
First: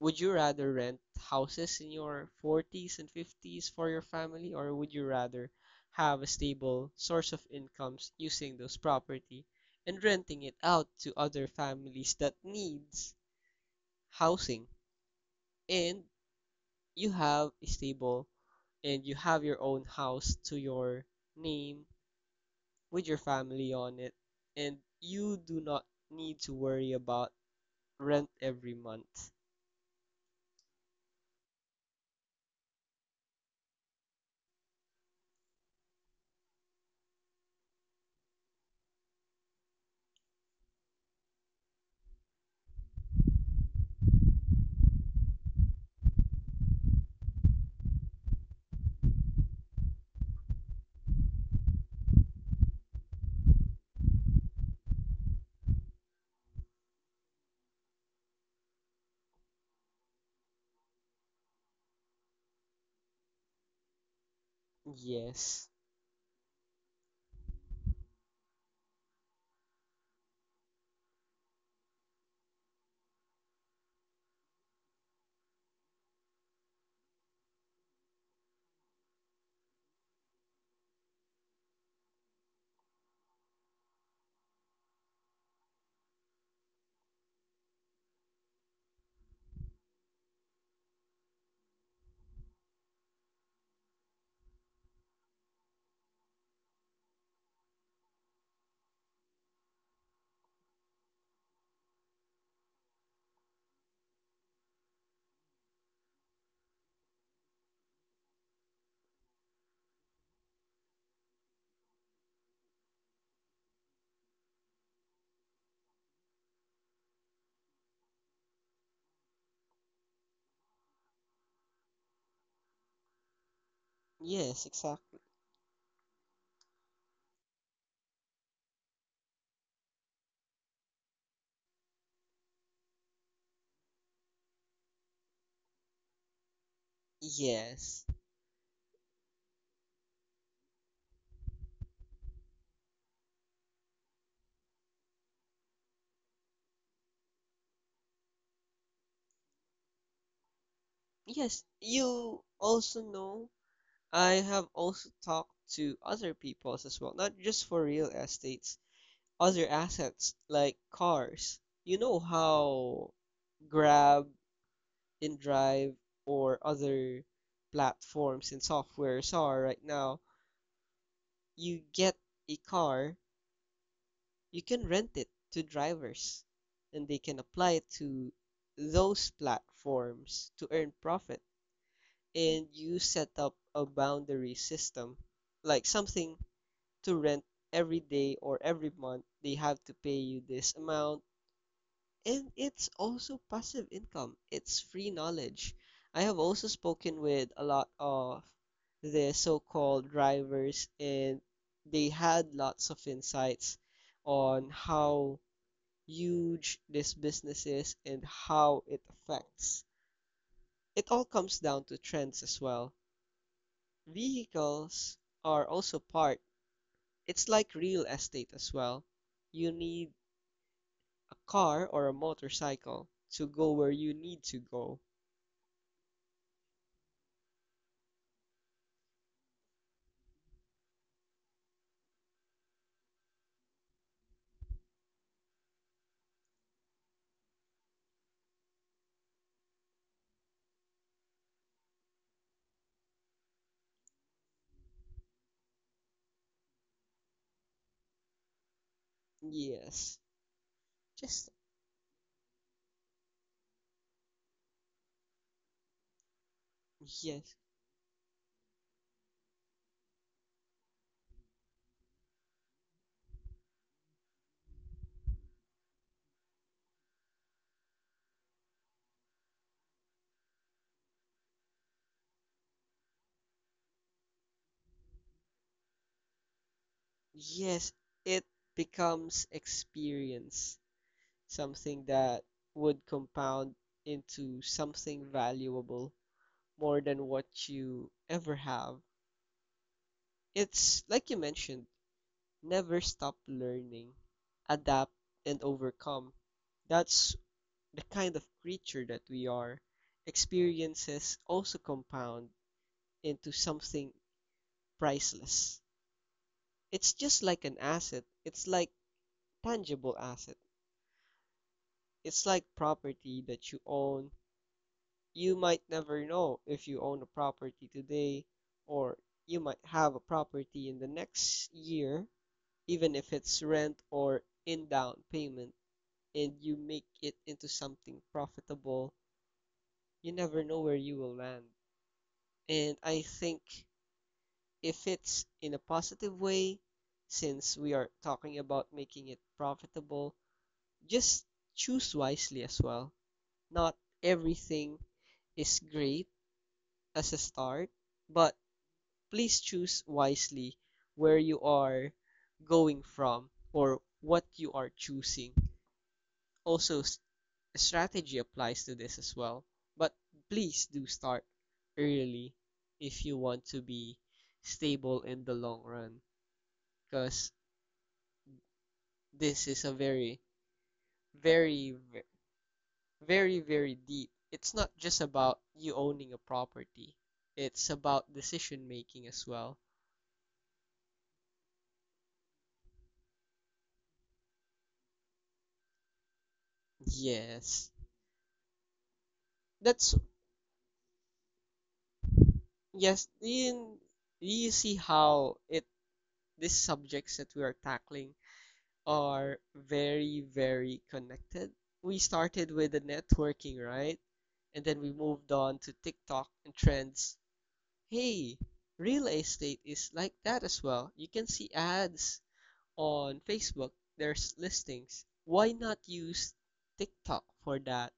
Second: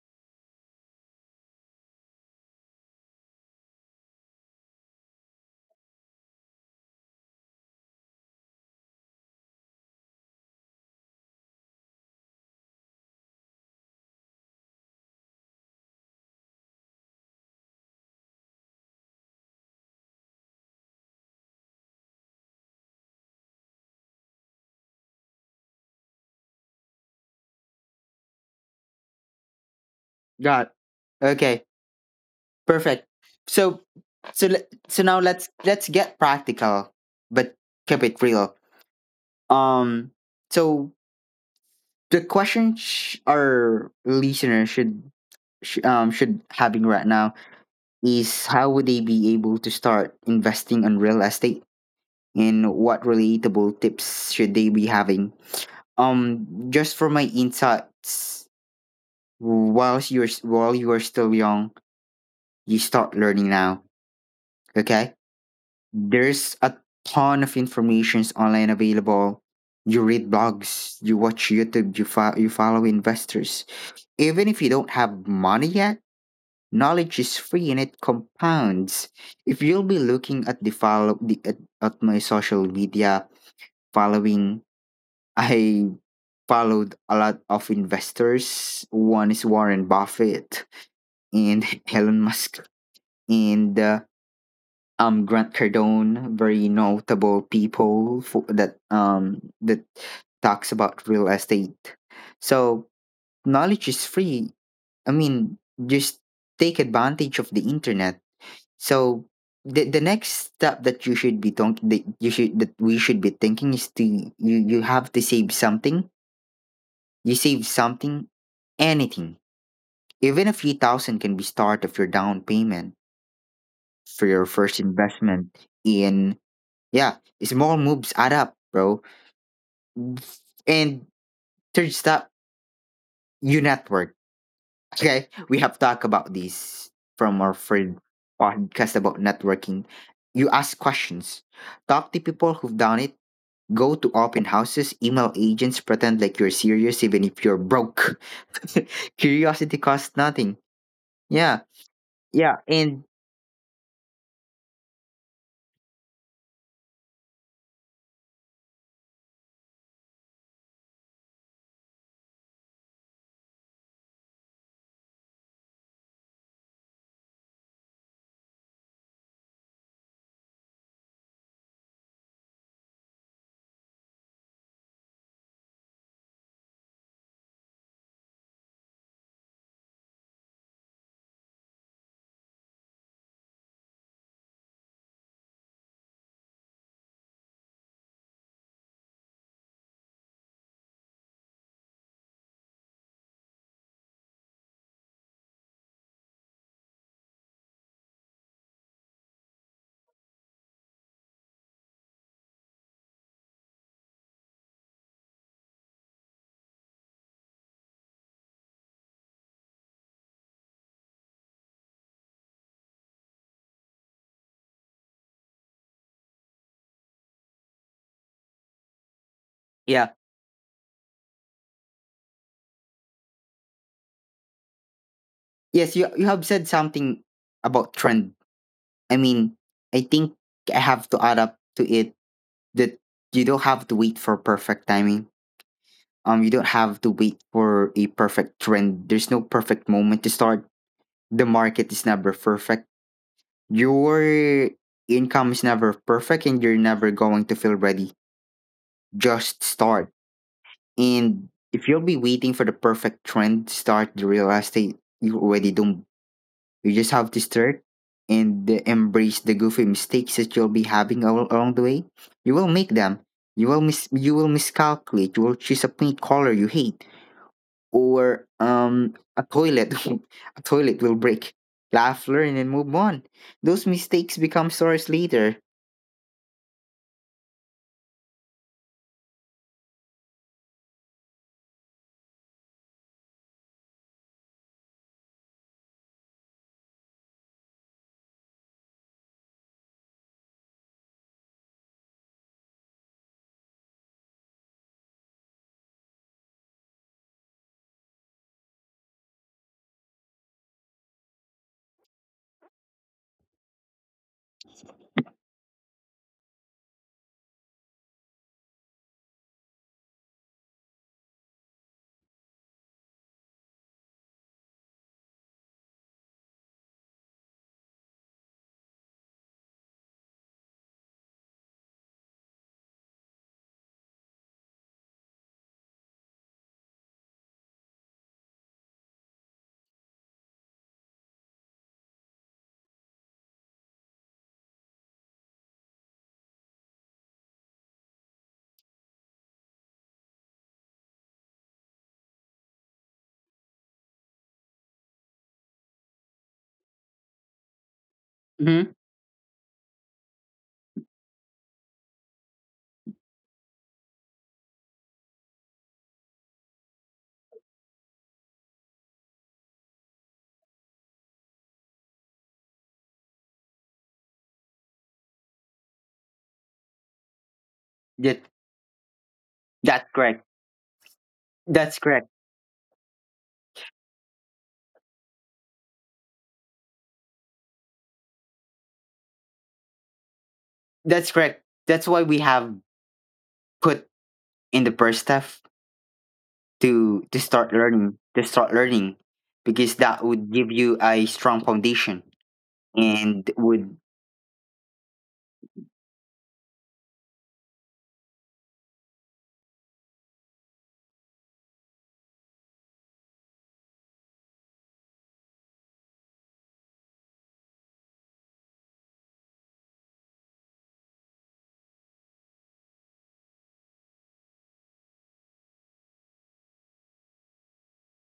B: would you rather rent houses in your 40s and 50s for your family, or would you rather have a stable source of incomes using those property and renting it out to other families that needs housing? And you have a stable and you have your own house to your name with your family on it, and you do not need to worry about rent every month.
A: Got Okay. Perfect. So so now let's get practical, but keep it real. Um. So the question, our listeners should having right now is how would they be able to start investing on real estate, and what relatable tips should they be having? Just for my insights, while you are still young, you start learning now. Okay,
B: Yes.
A: there's a ton of informations online available. You read blogs, you watch YouTube, you follow investors. Even if you don't have money yet, knowledge is free and it compounds. If you'll be looking at the at my social media following, I followed a lot of investors. One is Warren Buffett and <laughs> Elon Musk, and Grant Cardone, very notable people for, that that talks about real estate. So knowledge is free. I mean, just take advantage of the internet. So the next step that you should be th- that you should that we should be thinking is to you you have to save something. You save something, anything. Even a few thousand can be start of your down payment for your
B: Yes,
A: first
B: exactly.
A: investment in Yeah, small moves add up, bro. And third stop, you network. Okay, we have talked about this from our friend
B: Yes.
A: podcast about networking. You ask questions, talk to people who've done it, go to open houses, email agents, pretend like you're serious even if you're broke. <laughs> Curiosity costs nothing. Yeah,
B: Yes, you
A: yeah,
B: also
A: and
B: know, I have also talked to other people as well, not just for real estates, other assets like cars. You know how Grab, InDrive, or other platforms and softwares are right now. You get a car, you can rent it to drivers and they can apply it to those platforms to earn profit, and you set up a boundary system like something to rent every day or every month they have to pay you this amount, and it's also passive income, it's free knowledge. I have also spoken with a lot of the so-called drivers and they had lots of insights on how huge this business is and how it affects. It all comes down to trends as well. Vehicles are also part, it's like real estate as well. You
A: yeah,
B: need a car or a motorcycle to go where you need to go.
A: yes, you have said something about trend. I mean, I think I have to add up to it that you don't have to wait for perfect timing. You don't have to wait for a perfect trend. There's no perfect moment to start. The market is never perfect. Your income is never perfect, and you're never going to feel ready. Just start.
B: Yes,
A: And
B: just
A: if you'll be waiting for the perfect trend to start the real estate, you already don't you just have to
B: yes,
A: start and embrace the goofy mistakes that you'll be having along the way. You will make them. You will miscalculate. You will choose a paint color you hate or a toilet <laughs> a toilet will break. Laugh, learn, and move on. Those mistakes become stories later.
B: yes, it becomes experience, something that would compound into something valuable more than what you ever have. It's like you mentioned, never stop learning, adapt, and overcome. That's the kind of creature that we are. Experiences also compound into something priceless. It's just like an asset, it's like tangible asset. It's like property that you own. You might never know if you own a property today, or you might have a property in the next year even if it's rent or in down payment, and you make it into something profitable, you never know where you will land. And I think if it's in a positive way, since we are talking about making it profitable, just choose wisely as well. Not everything is great as a start, but
A: Mm-hmm.
B: please choose wisely where you are going from or what you are choosing. Also, strategy applies to this as well. But please do start early if you want to be stable in the long run, because
A: That,
B: this is a
A: that's
B: very,
A: correct. That's
B: very,
A: correct.
B: very, very deep. It's not just about you owning a property, it's about decision making as well.
A: That's correct. That's why we have put in the first step to to start
B: Yes.
A: learning to start learning because
B: That's,
A: that would give you a strong foundation
B: yes,
A: and would
B: do you see how it, these subjects that we are tackling are very, very connected. We started with the networking, right? And then we moved on to TikTok and trends. Hey, real estate is like that as well. You can see ads on Facebook, there's listings. Why not use TikTok for that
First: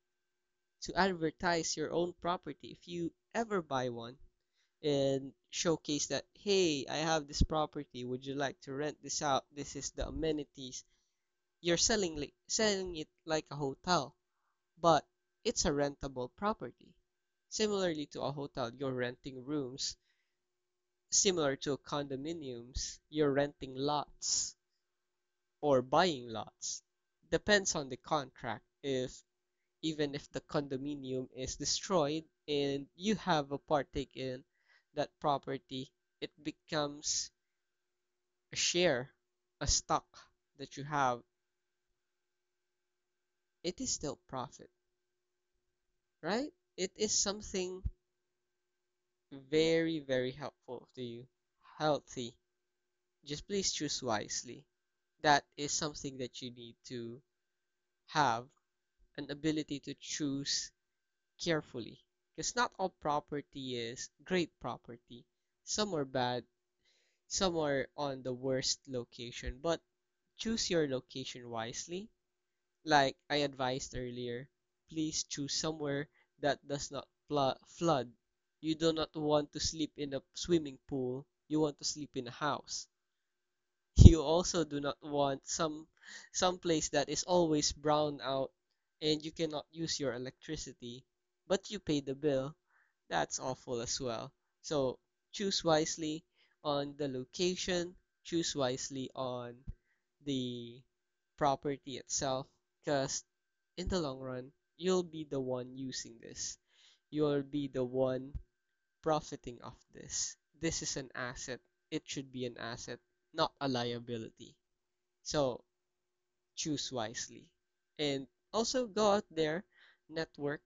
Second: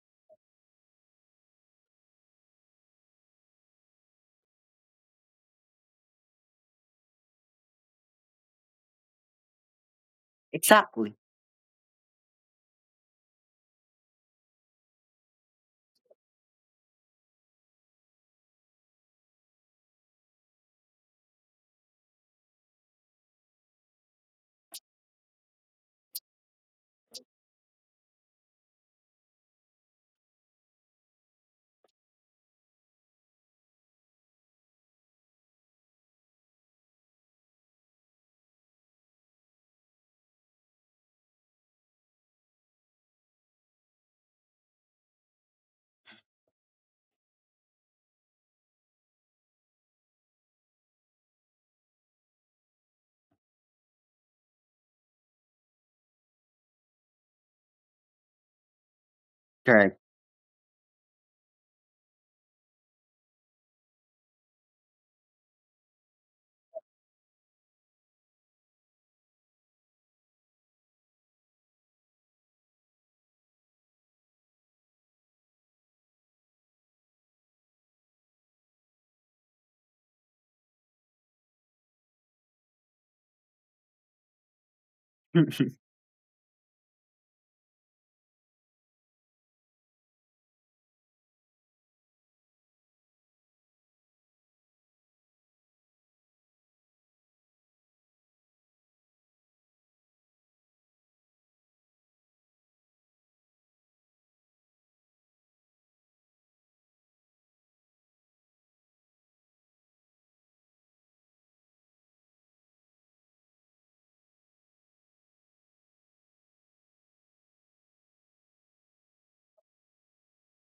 B: to advertise your own property if you ever buy one and showcase that, hey, I have this property. Would you like to rent this out? This is the amenities,
A: exactly
B: you're selling it like a hotel, but it's a rentable property. Similarly to a hotel, you're renting rooms. Similar to condominiums, you're renting lots or buying lots. Depends on the contract. If even if the condominium is destroyed and you have a partake in that property, it becomes a share, a stock that you have. It is still profit, right? It is something very, very helpful to you. Healthy. Just please choose wisely. That is something that you need to have an ability to
A: correct.
B: choose carefully. Because not all property is great property. Some are bad, some are on the worst location, but choose your location wisely like I advised earlier, please choose somewhere that does not flood. You do not want to sleep in a swimming pool, you want to sleep in a house. You also do not want some
A: <laughs>
B: some place that is always brown out and you cannot use your electricity, but you pay the bill. That's awful as well. So choose wisely on the location, choose wisely on the property itself, because in the long run, you'll be the one using this. You'll be the one profiting off this. This is an asset. It should be an asset, not a liability. So choose wisely. And also go out there, network,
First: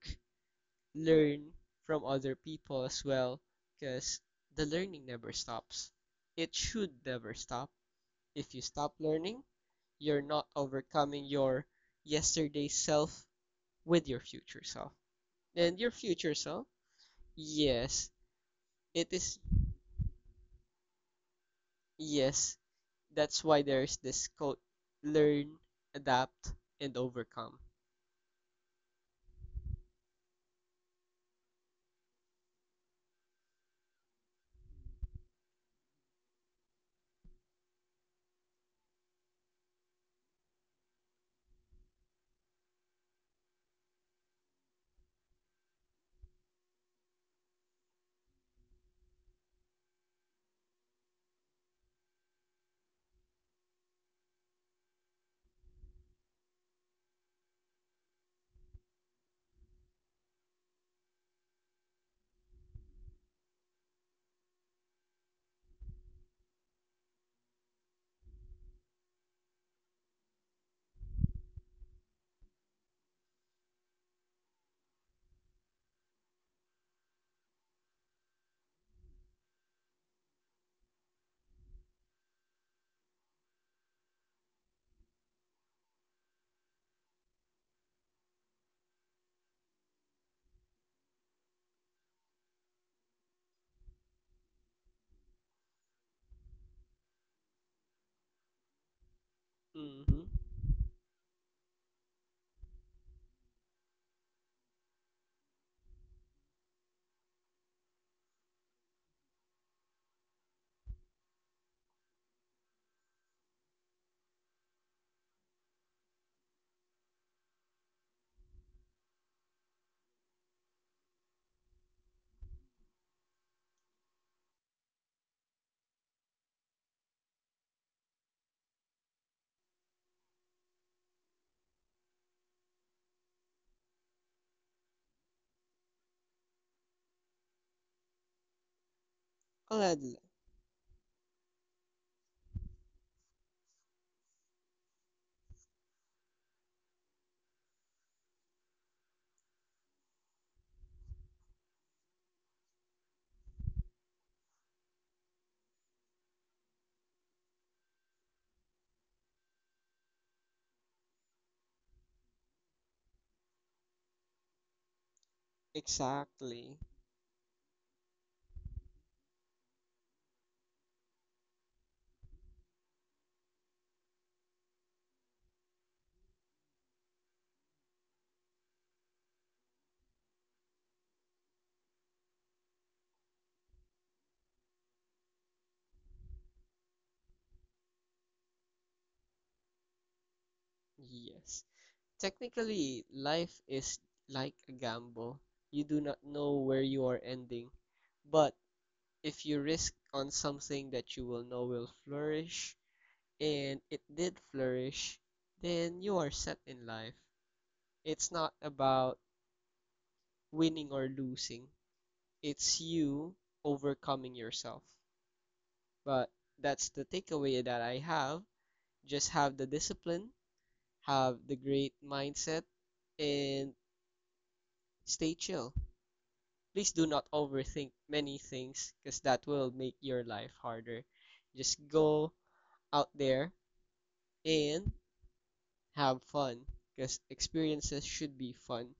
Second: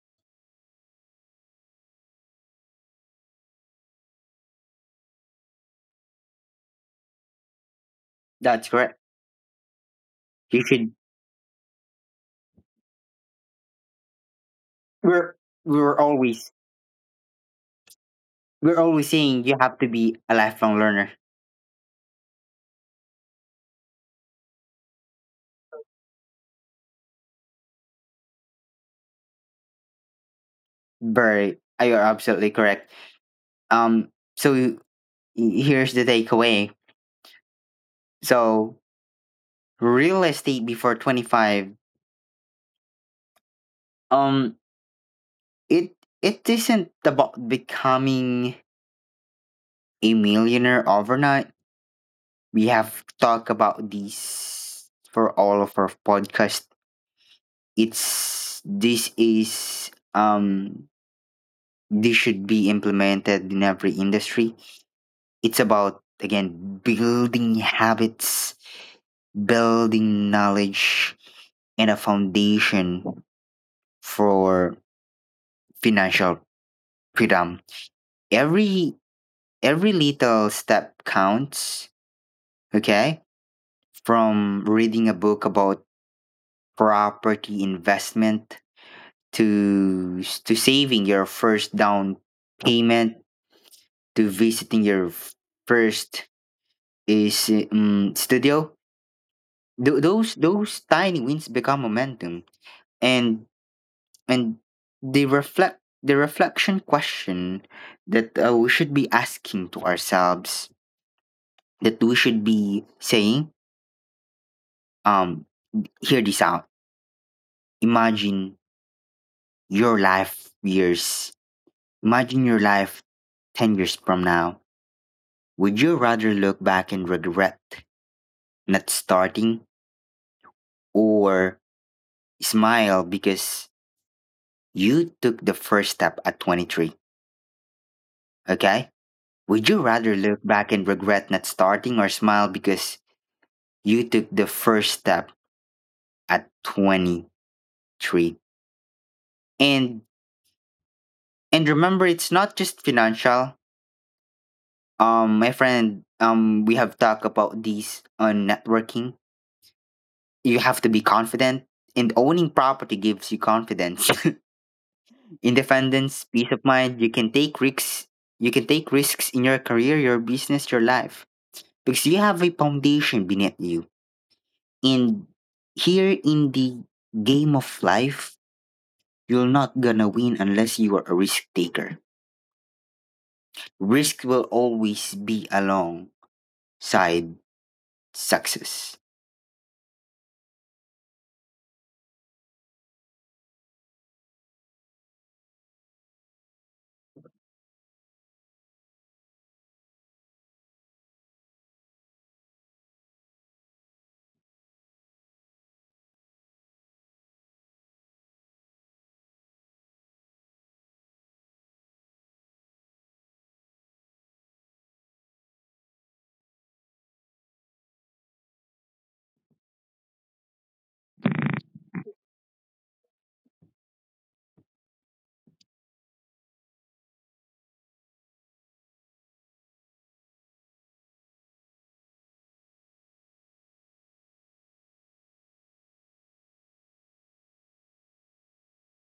B: learn from other people as well, because the learning never stops. It should never stop. If you
A: That's
B: stop
A: correct.
B: learning, you're not
A: You should
B: overcoming your yesterday self with your future self.
A: we're
B: And your
A: we're
B: future
A: always
B: self, yes,
A: we're
B: it
A: always
B: is
A: saying you have to be a lifelong learner.
B: yes, that's why there's this quote, learn, adapt, and overcome.
A: Very You're absolutely correct. um so y- Here's the takeaway. So real estate before 25, um it it isn't about becoming a millionaire overnight. We have talked about these for all of our podcast. It's this is This should be implemented in every industry. It's about again building habits, building knowledge, and a foundation for financial freedom. Every every little step counts, okay? From reading a book about property investment to saving your first down payment to visiting your first is studio.
B: Mm-hmm.
A: Those tiny wins become momentum, and and they reflect the reflection question that we should be asking to ourselves, that we should be saying, um hear this out. imagine your life years Imagine your life 10 years from now. Would you rather look back and regret not starting, or smile because you took the first step at 23? Okay? Would you rather
B: Aladla.
A: look back and regret not starting or smile because you took the first step at 23? And and remember, it's not just financial. My friend, we have talked about these on networking. You have to be confident, and owning property gives you confidence. <laughs> Independence, peace of
B: Exactly.
A: mind, you can take risks. You can take risks in your career, your business, your life because you have a foundation beneath you. And here in the game of life, you're not gonna win unless you are a risk taker. Risk will always be alongside success.
B: Yes. Technically, life is like a gamble. You do not know where you are ending. But if you risk on something that you will know will flourish, and it did flourish, then you are set in life. It's not about winning or losing. It's you overcoming yourself. But that's the takeaway that I have. Just have the discipline, have the great mindset, and stay chill. Please do not overthink many things because that will make your life harder. Just go out there and have fun because experiences should be fun,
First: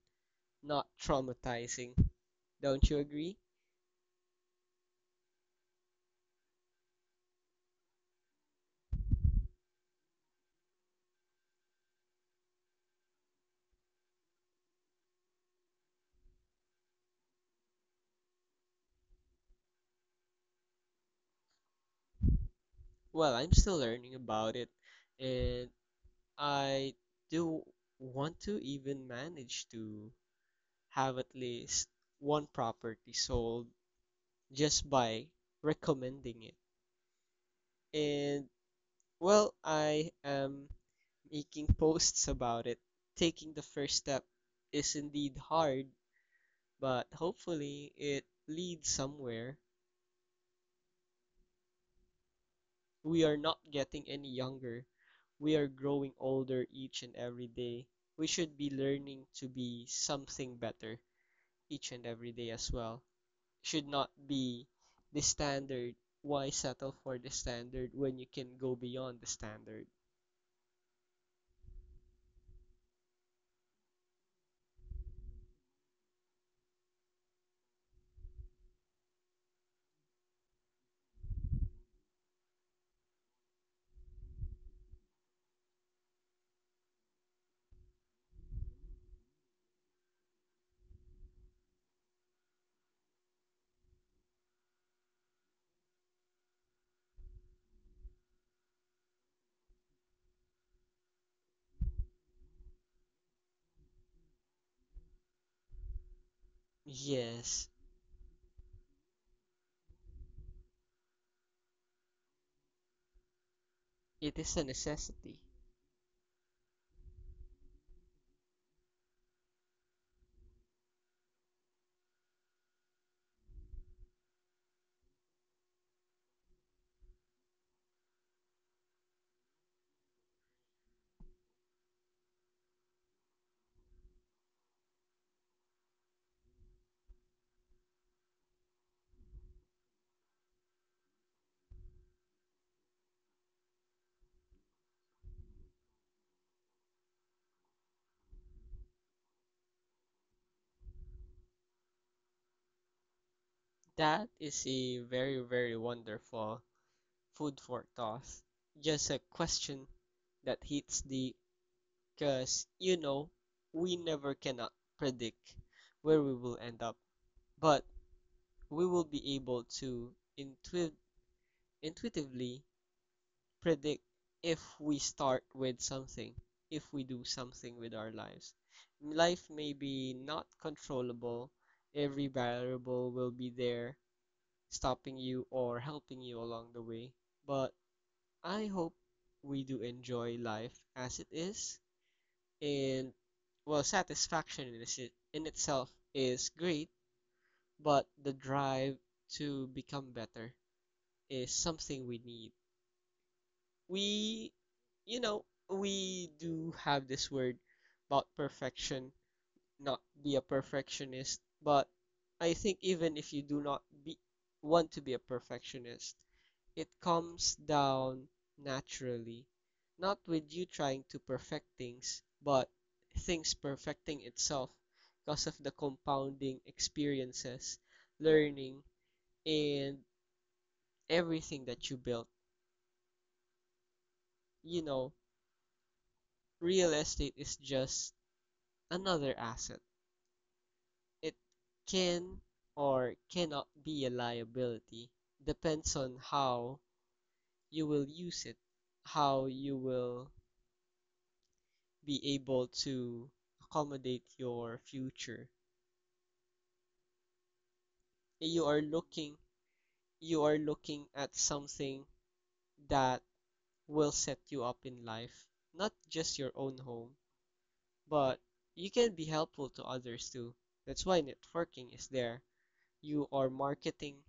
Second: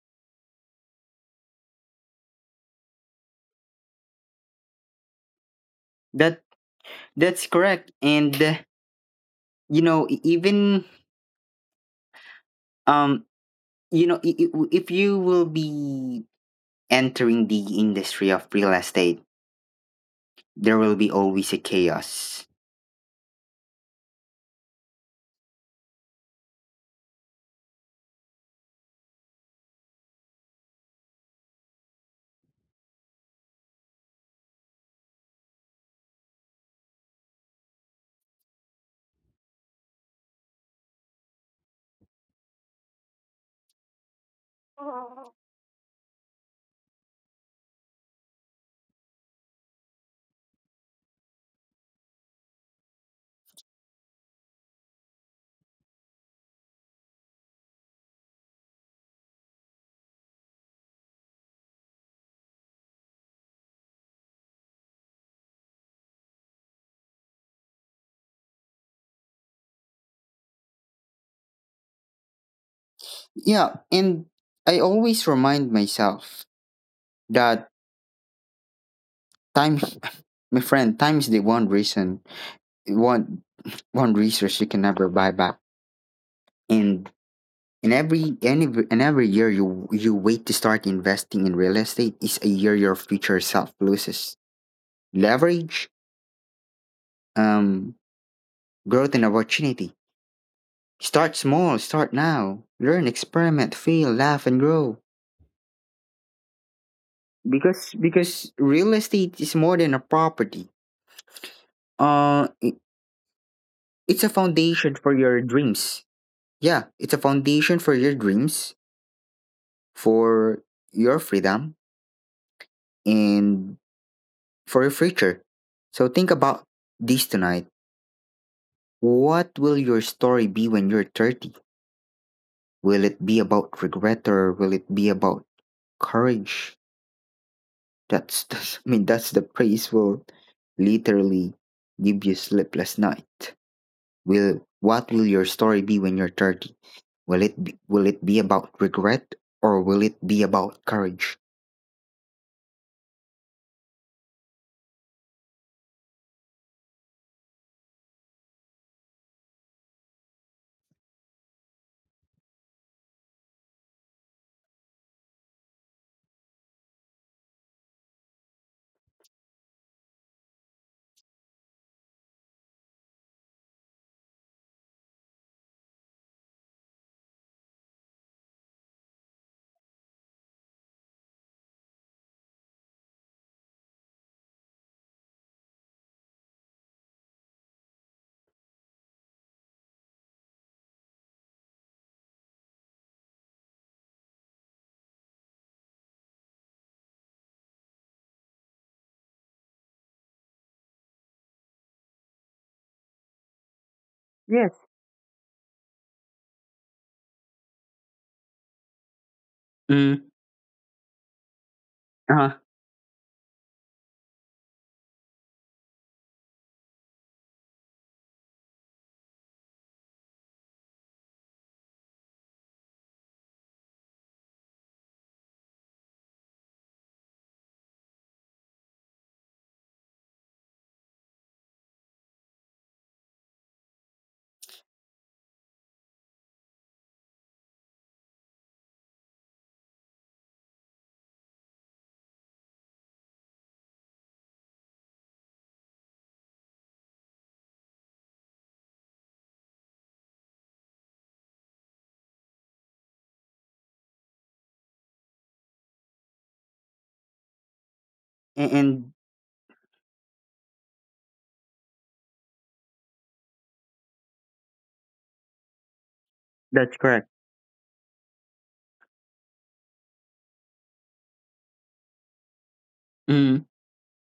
B: not traumatizing. Don't you agree?
A: That that's correct. And you know, e- even um, you know, I- If you will be entering the industry of real estate, there will be always a chaos.
B: Well, I'm still learning about it, and I do want to even manage to have at least one property sold just by recommending it. And well, I am making posts about it. Taking the first step is indeed hard, but hopefully it leads somewhere. We are not getting any younger. We are growing older each and every day. We should be learning to be something better each and every day as well. Should not be the standard. Why settle for the standard when you can go beyond the standard?
A: Yeah, and I always remind myself that time, <laughs> my friend, time is the one reason, one one resource you can never buy back. And in every any and every year you wait to start investing in real estate is a year your future self loses leverage, um, growth and opportunity. Start small, start now. Learn, experiment, fail, laugh, and grow.
B: Yes,
A: Because real estate is more than a property, uh i- it's a
B: it is a
A: foundation for
B: necessity.
A: your dreams. Yeah, it's a foundation for your dreams, for your freedom, and for your future. So think about this tonight: what will your story be when you're 30? Will it be about regret, or will it be about courage? <laughs> That's I mean that's the praise will literally give you sleepless night. Will What will your story be when you're 30? Will it be about regret or will it be about courage?
B: That is a very, very wonderful food for thought. Just a question that hits the because you know we never cannot predict where we will end up, but we will be able to intuit- intuitively predict if we start with something, if we do something with our lives. Life may be not controllable, every variable will be there, stopping you or helping you along the way. But I hope we do enjoy life as it is, and well, satisfaction in itself is great, but the drive to become better is something we need we
A: Yes.
B: You know, we do have this word about perfection, not
A: Mm.
B: be a perfectionist, but I
A: Uh-huh.
B: think even if you do not be want to be a perfectionist, it comes down naturally, not with you trying to perfect things, but things perfecting itself because of the compounding experiences, learning, and everything that you built. You know, real estate is just another asset. It can or cannot be a liability. Depends on how you will use it, how you will be able to accommodate your future. You are
A: And
B: looking you are looking at something that will set you up in life, not just your own
A: That's
B: home,
A: correct.
B: but you can be helpful to others too. That's why networking is there. You are
A: Mm.
B: marketing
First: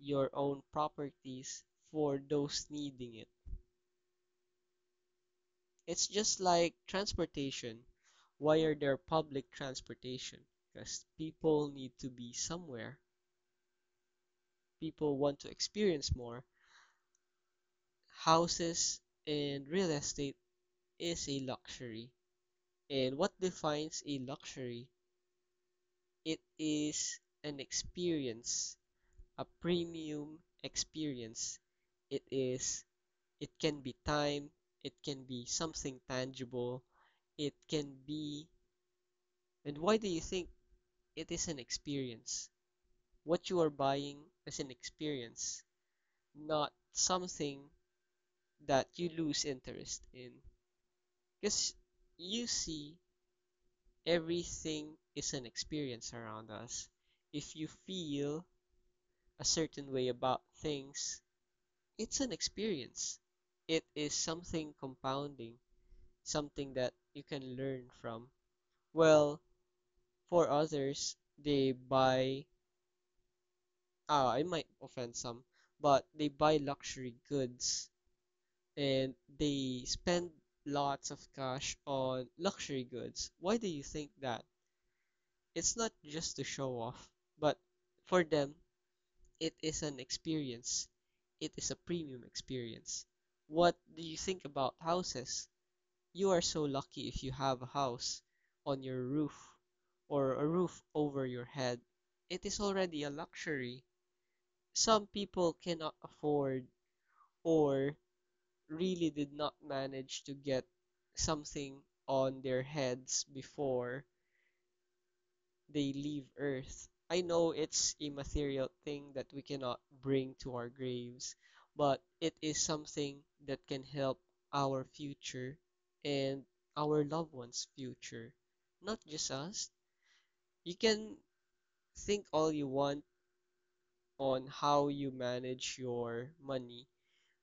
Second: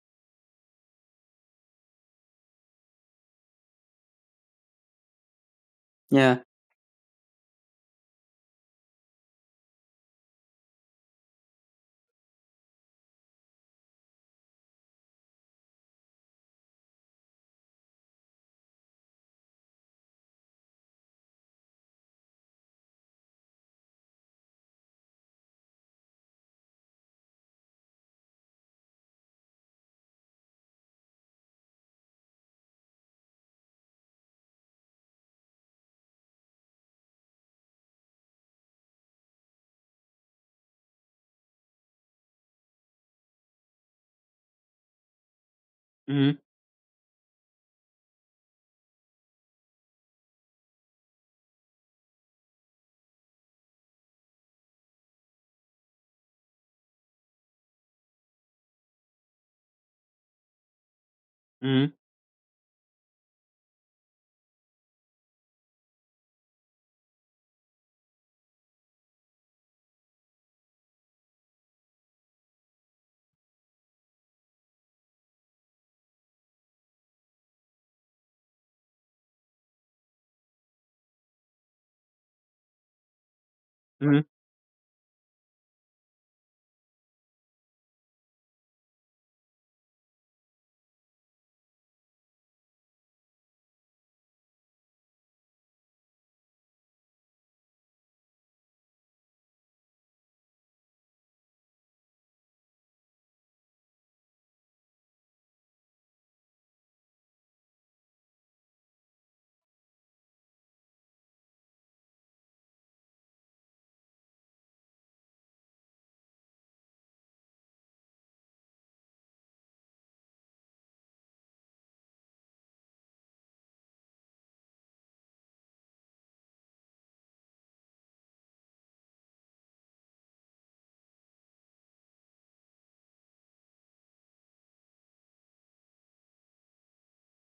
B: your own properties for those needing it. It's
A: Yeah.
B: just like transportation. Why are there public transportation? Because people need to be somewhere. People want to experience more. Houses and real estate is a luxury. And what defines a luxury? It is an experience, a premium experience. It is it can be time, it can be something tangible, it can be. And why do you think it is an experience? What you are buying is an experience,
A: Mm.
B: not something that you lose interest in. Because you see, everything is an experience around us. If you feel a certain way about things,
A: Mm.
B: it's an experience. It is something compounding, something that you can learn from. Well, for others, they buy, ah, I might offend some, but they buy luxury goods and they spend lots of cash on luxury goods. Why do you think
A: Mm.
B: that? It's not just to show off, but for them, it is an experience. It is a premium experience. What do you think about houses? You are so lucky if you have a house on your roof or a roof over your head. It is already a luxury. Some people cannot afford or really did not manage to get something on their heads before they leave Earth. I know it's a material thing that we cannot bring to our graves, but it is something that can help our future and our loved ones' future. Not just us. You can think all you want on how you manage your money,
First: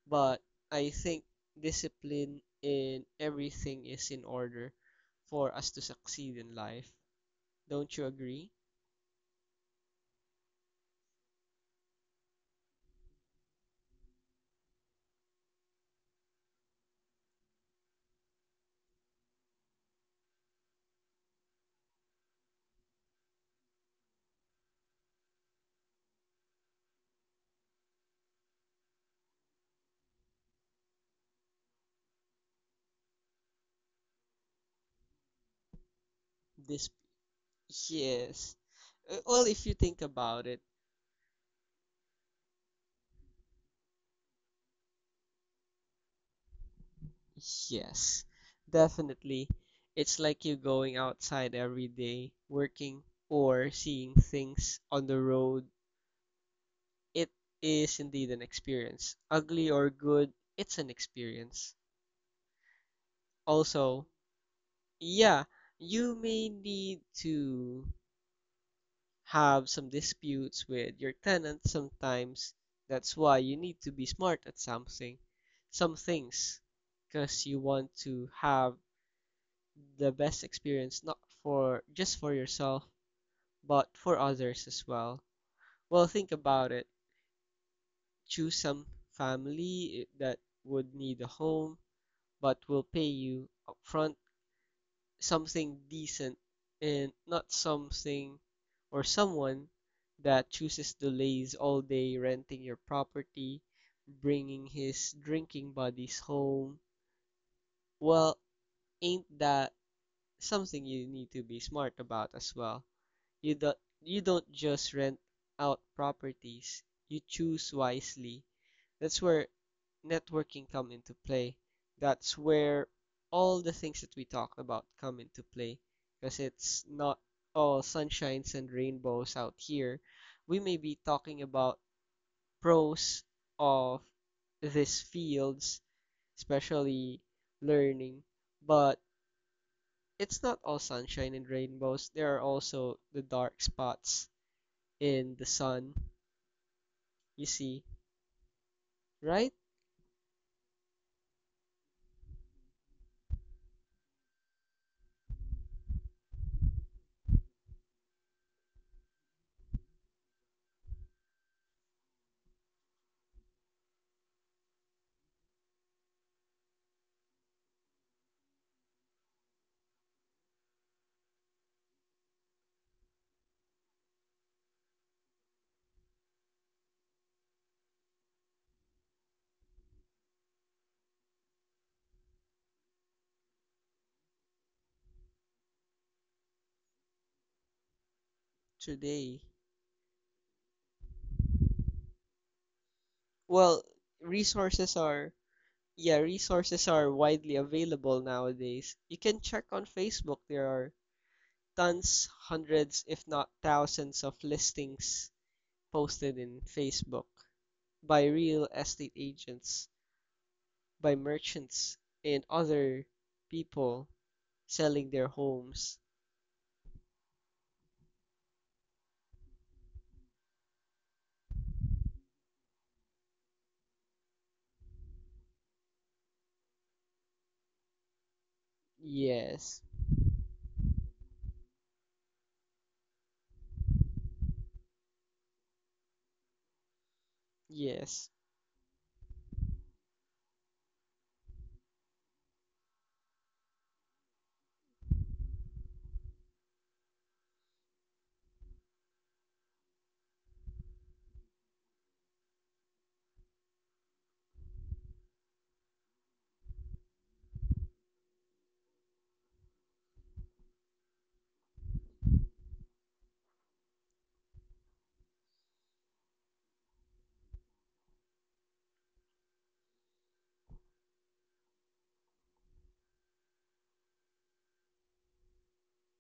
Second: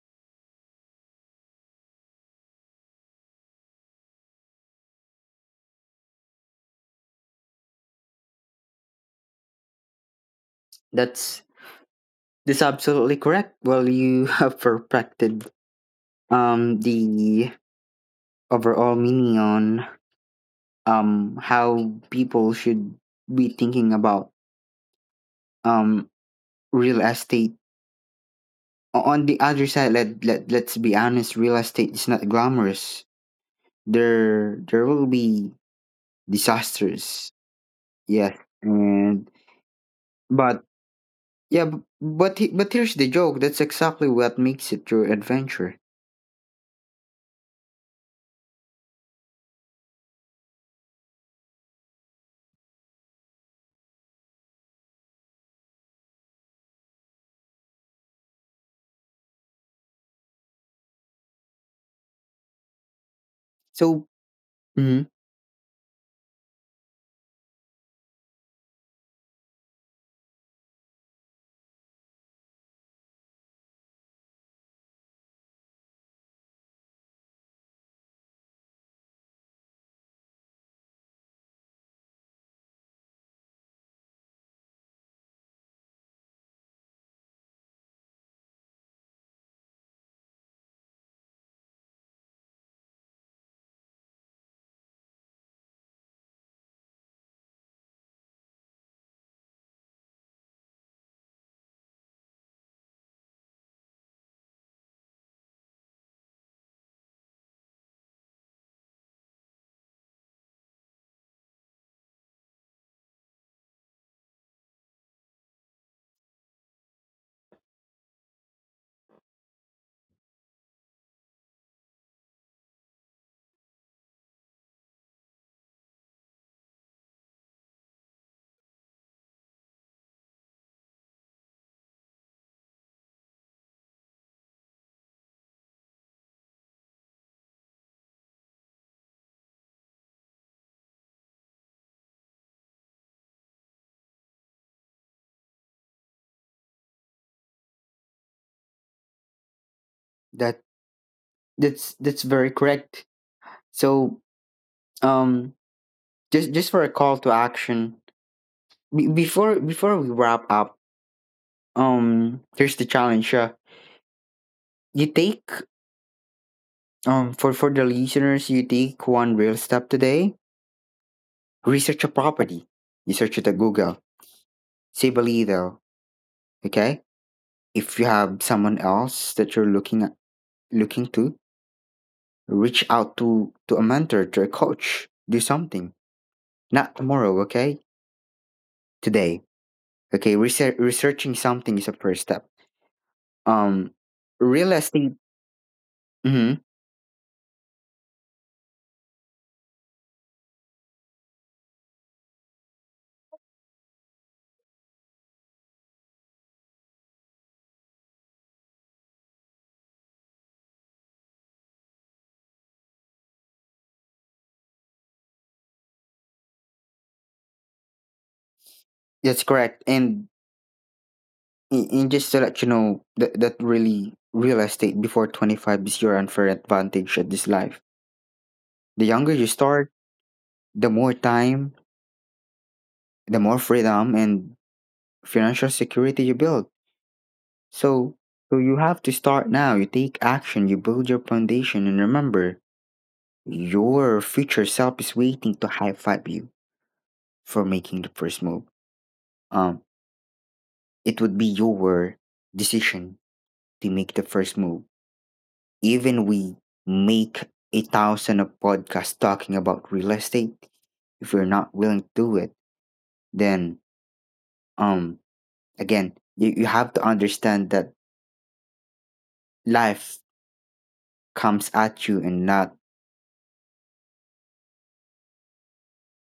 B: but I think discipline in everything is in order for us to succeed in life. Don't you agree?
A: That's This absolutely correct. Well, you <laughs> have perfected the overall meaning on how people should be thinking about um real estate. On the other side, let let's be honest, real estate is not glamorous. There will be
B: This
A: disasters, yes,
B: yes.
A: and
B: Well, if you think about it,
A: but yeah, but here's the joke: that's exactly what makes it your adventure.
B: yes, definitely. It's like you going outside every day, working or seeing things on the road. It is indeed an experience. Ugly or good, it's an experience.
A: so
B: Also,
A: mhm.
B: yeah, you may need to have some disputes with your tenant sometimes. That's why you need to be smart at something, some things, because you want to have the best experience not for just for yourself, but for others as well. Well, think about it. Choose some family eh, that would need a home but will pay you upfront something decent and not something or someone that chooses to laze all day renting your property, bringing his drinking buddies home. Well, ain't that something you need to be smart about as well? You don't just rent out properties, you choose wisely. That's where networking come into play. That's where all the things that we talked about come into play because it's not all sunshines and rainbows out here. We may be talking about pros of these fields, especially learning, but it's not all sunshine and rainbows. There are also the dark spots in the sun. You see, right
A: That that's that's very correct. So um just just for a call to action, be before before we wrap up, here's the challenge. Yeah, you take for the listeners, you take one real step today. Research a property, you search it at Google, save a little. Okay, if you have someone else that you're looking at, looking to reach out to a mentor, to a coach, do something, not tomorrow, okay? Today,
B: today,
A: okay? Researching something is a first step.
B: well,
A: Um real
B: resources
A: estate
B: are yeah,
A: Mhm.
B: resources are widely available nowadays. You can check on Facebook. There are tons, hundreds, if not thousands of listings posted in Facebook by real estate agents, by merchants, and other people selling their homes.
A: That's correct. And just to let you know that, that really real estate before 25 is your unfair advantage at this life. The younger you
B: Yes,
A: start, the more time, the more freedom and financial security you build. So,
B: yes,
A: so you have to start now. You take action, you build your foundation, and remember, your future self is waiting to high five you for making the first move. Um, it would be your decision to make the first move. Even we make a thousand of podcasts talking about real estate. If you're not willing to do it, then um again, you have to understand that life comes at you and not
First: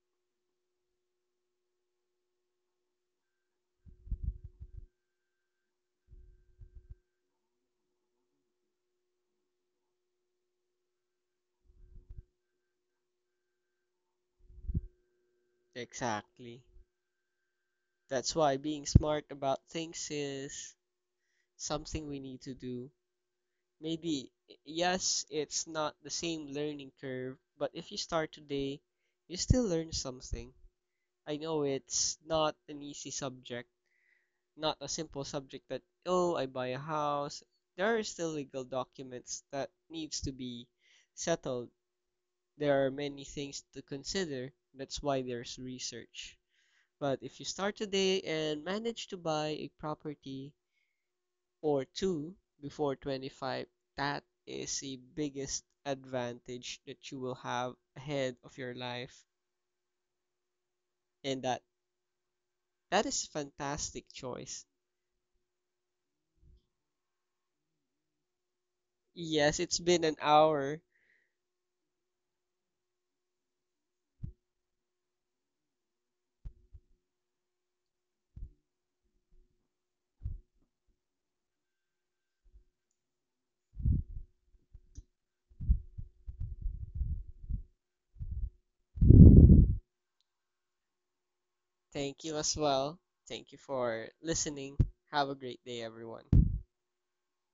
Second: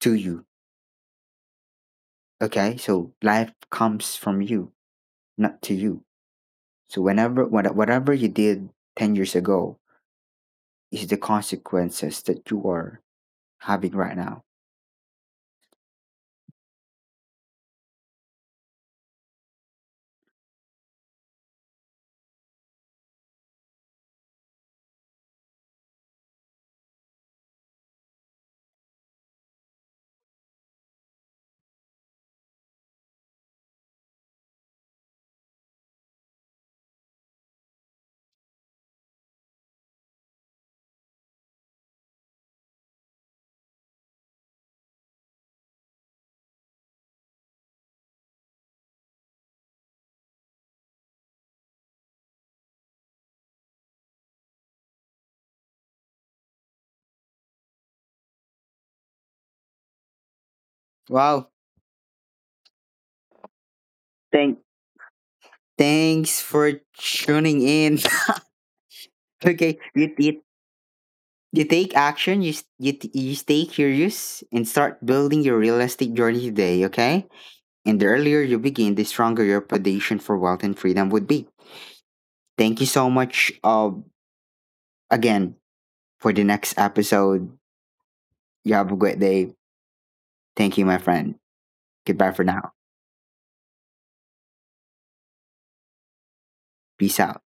A: to you. Okay, so life comes from you, not to you. So whatever you did 10 years ago is the consequences that you are having right now.
B: exactly. That's why being smart about things is something we need to do. Maybe, yes, it's not the same learning curve, but if you start today, you still learn something. I know it's not an easy subject, not a simple subject that, oh, I buy a house. There are still legal documents that needs to be settled. There are many things to consider. That's why there's research. But if you start today and manage to buy a property, or 2 before 25, that is the biggest advantage that you will have ahead of your life. And
A: Wow.
B: that is a fantastic
A: Thank
B: choice.
A: Thanks for tuning in. <laughs>
B: Yes, it's
A: Okay,
B: been an hour.
A: you take action, you you stay curious and start building your real estate journey today, okay? And the earlier you begin, the stronger your foundation for wealth and freedom would be. Thank you so much, again. For the next episode, you have a great day. Thank you, my friend.
B: Thank
A: Goodbye
B: you
A: for
B: as
A: now.
B: well. Thank you for listening. Have a great day, everyone.
A: Peace out.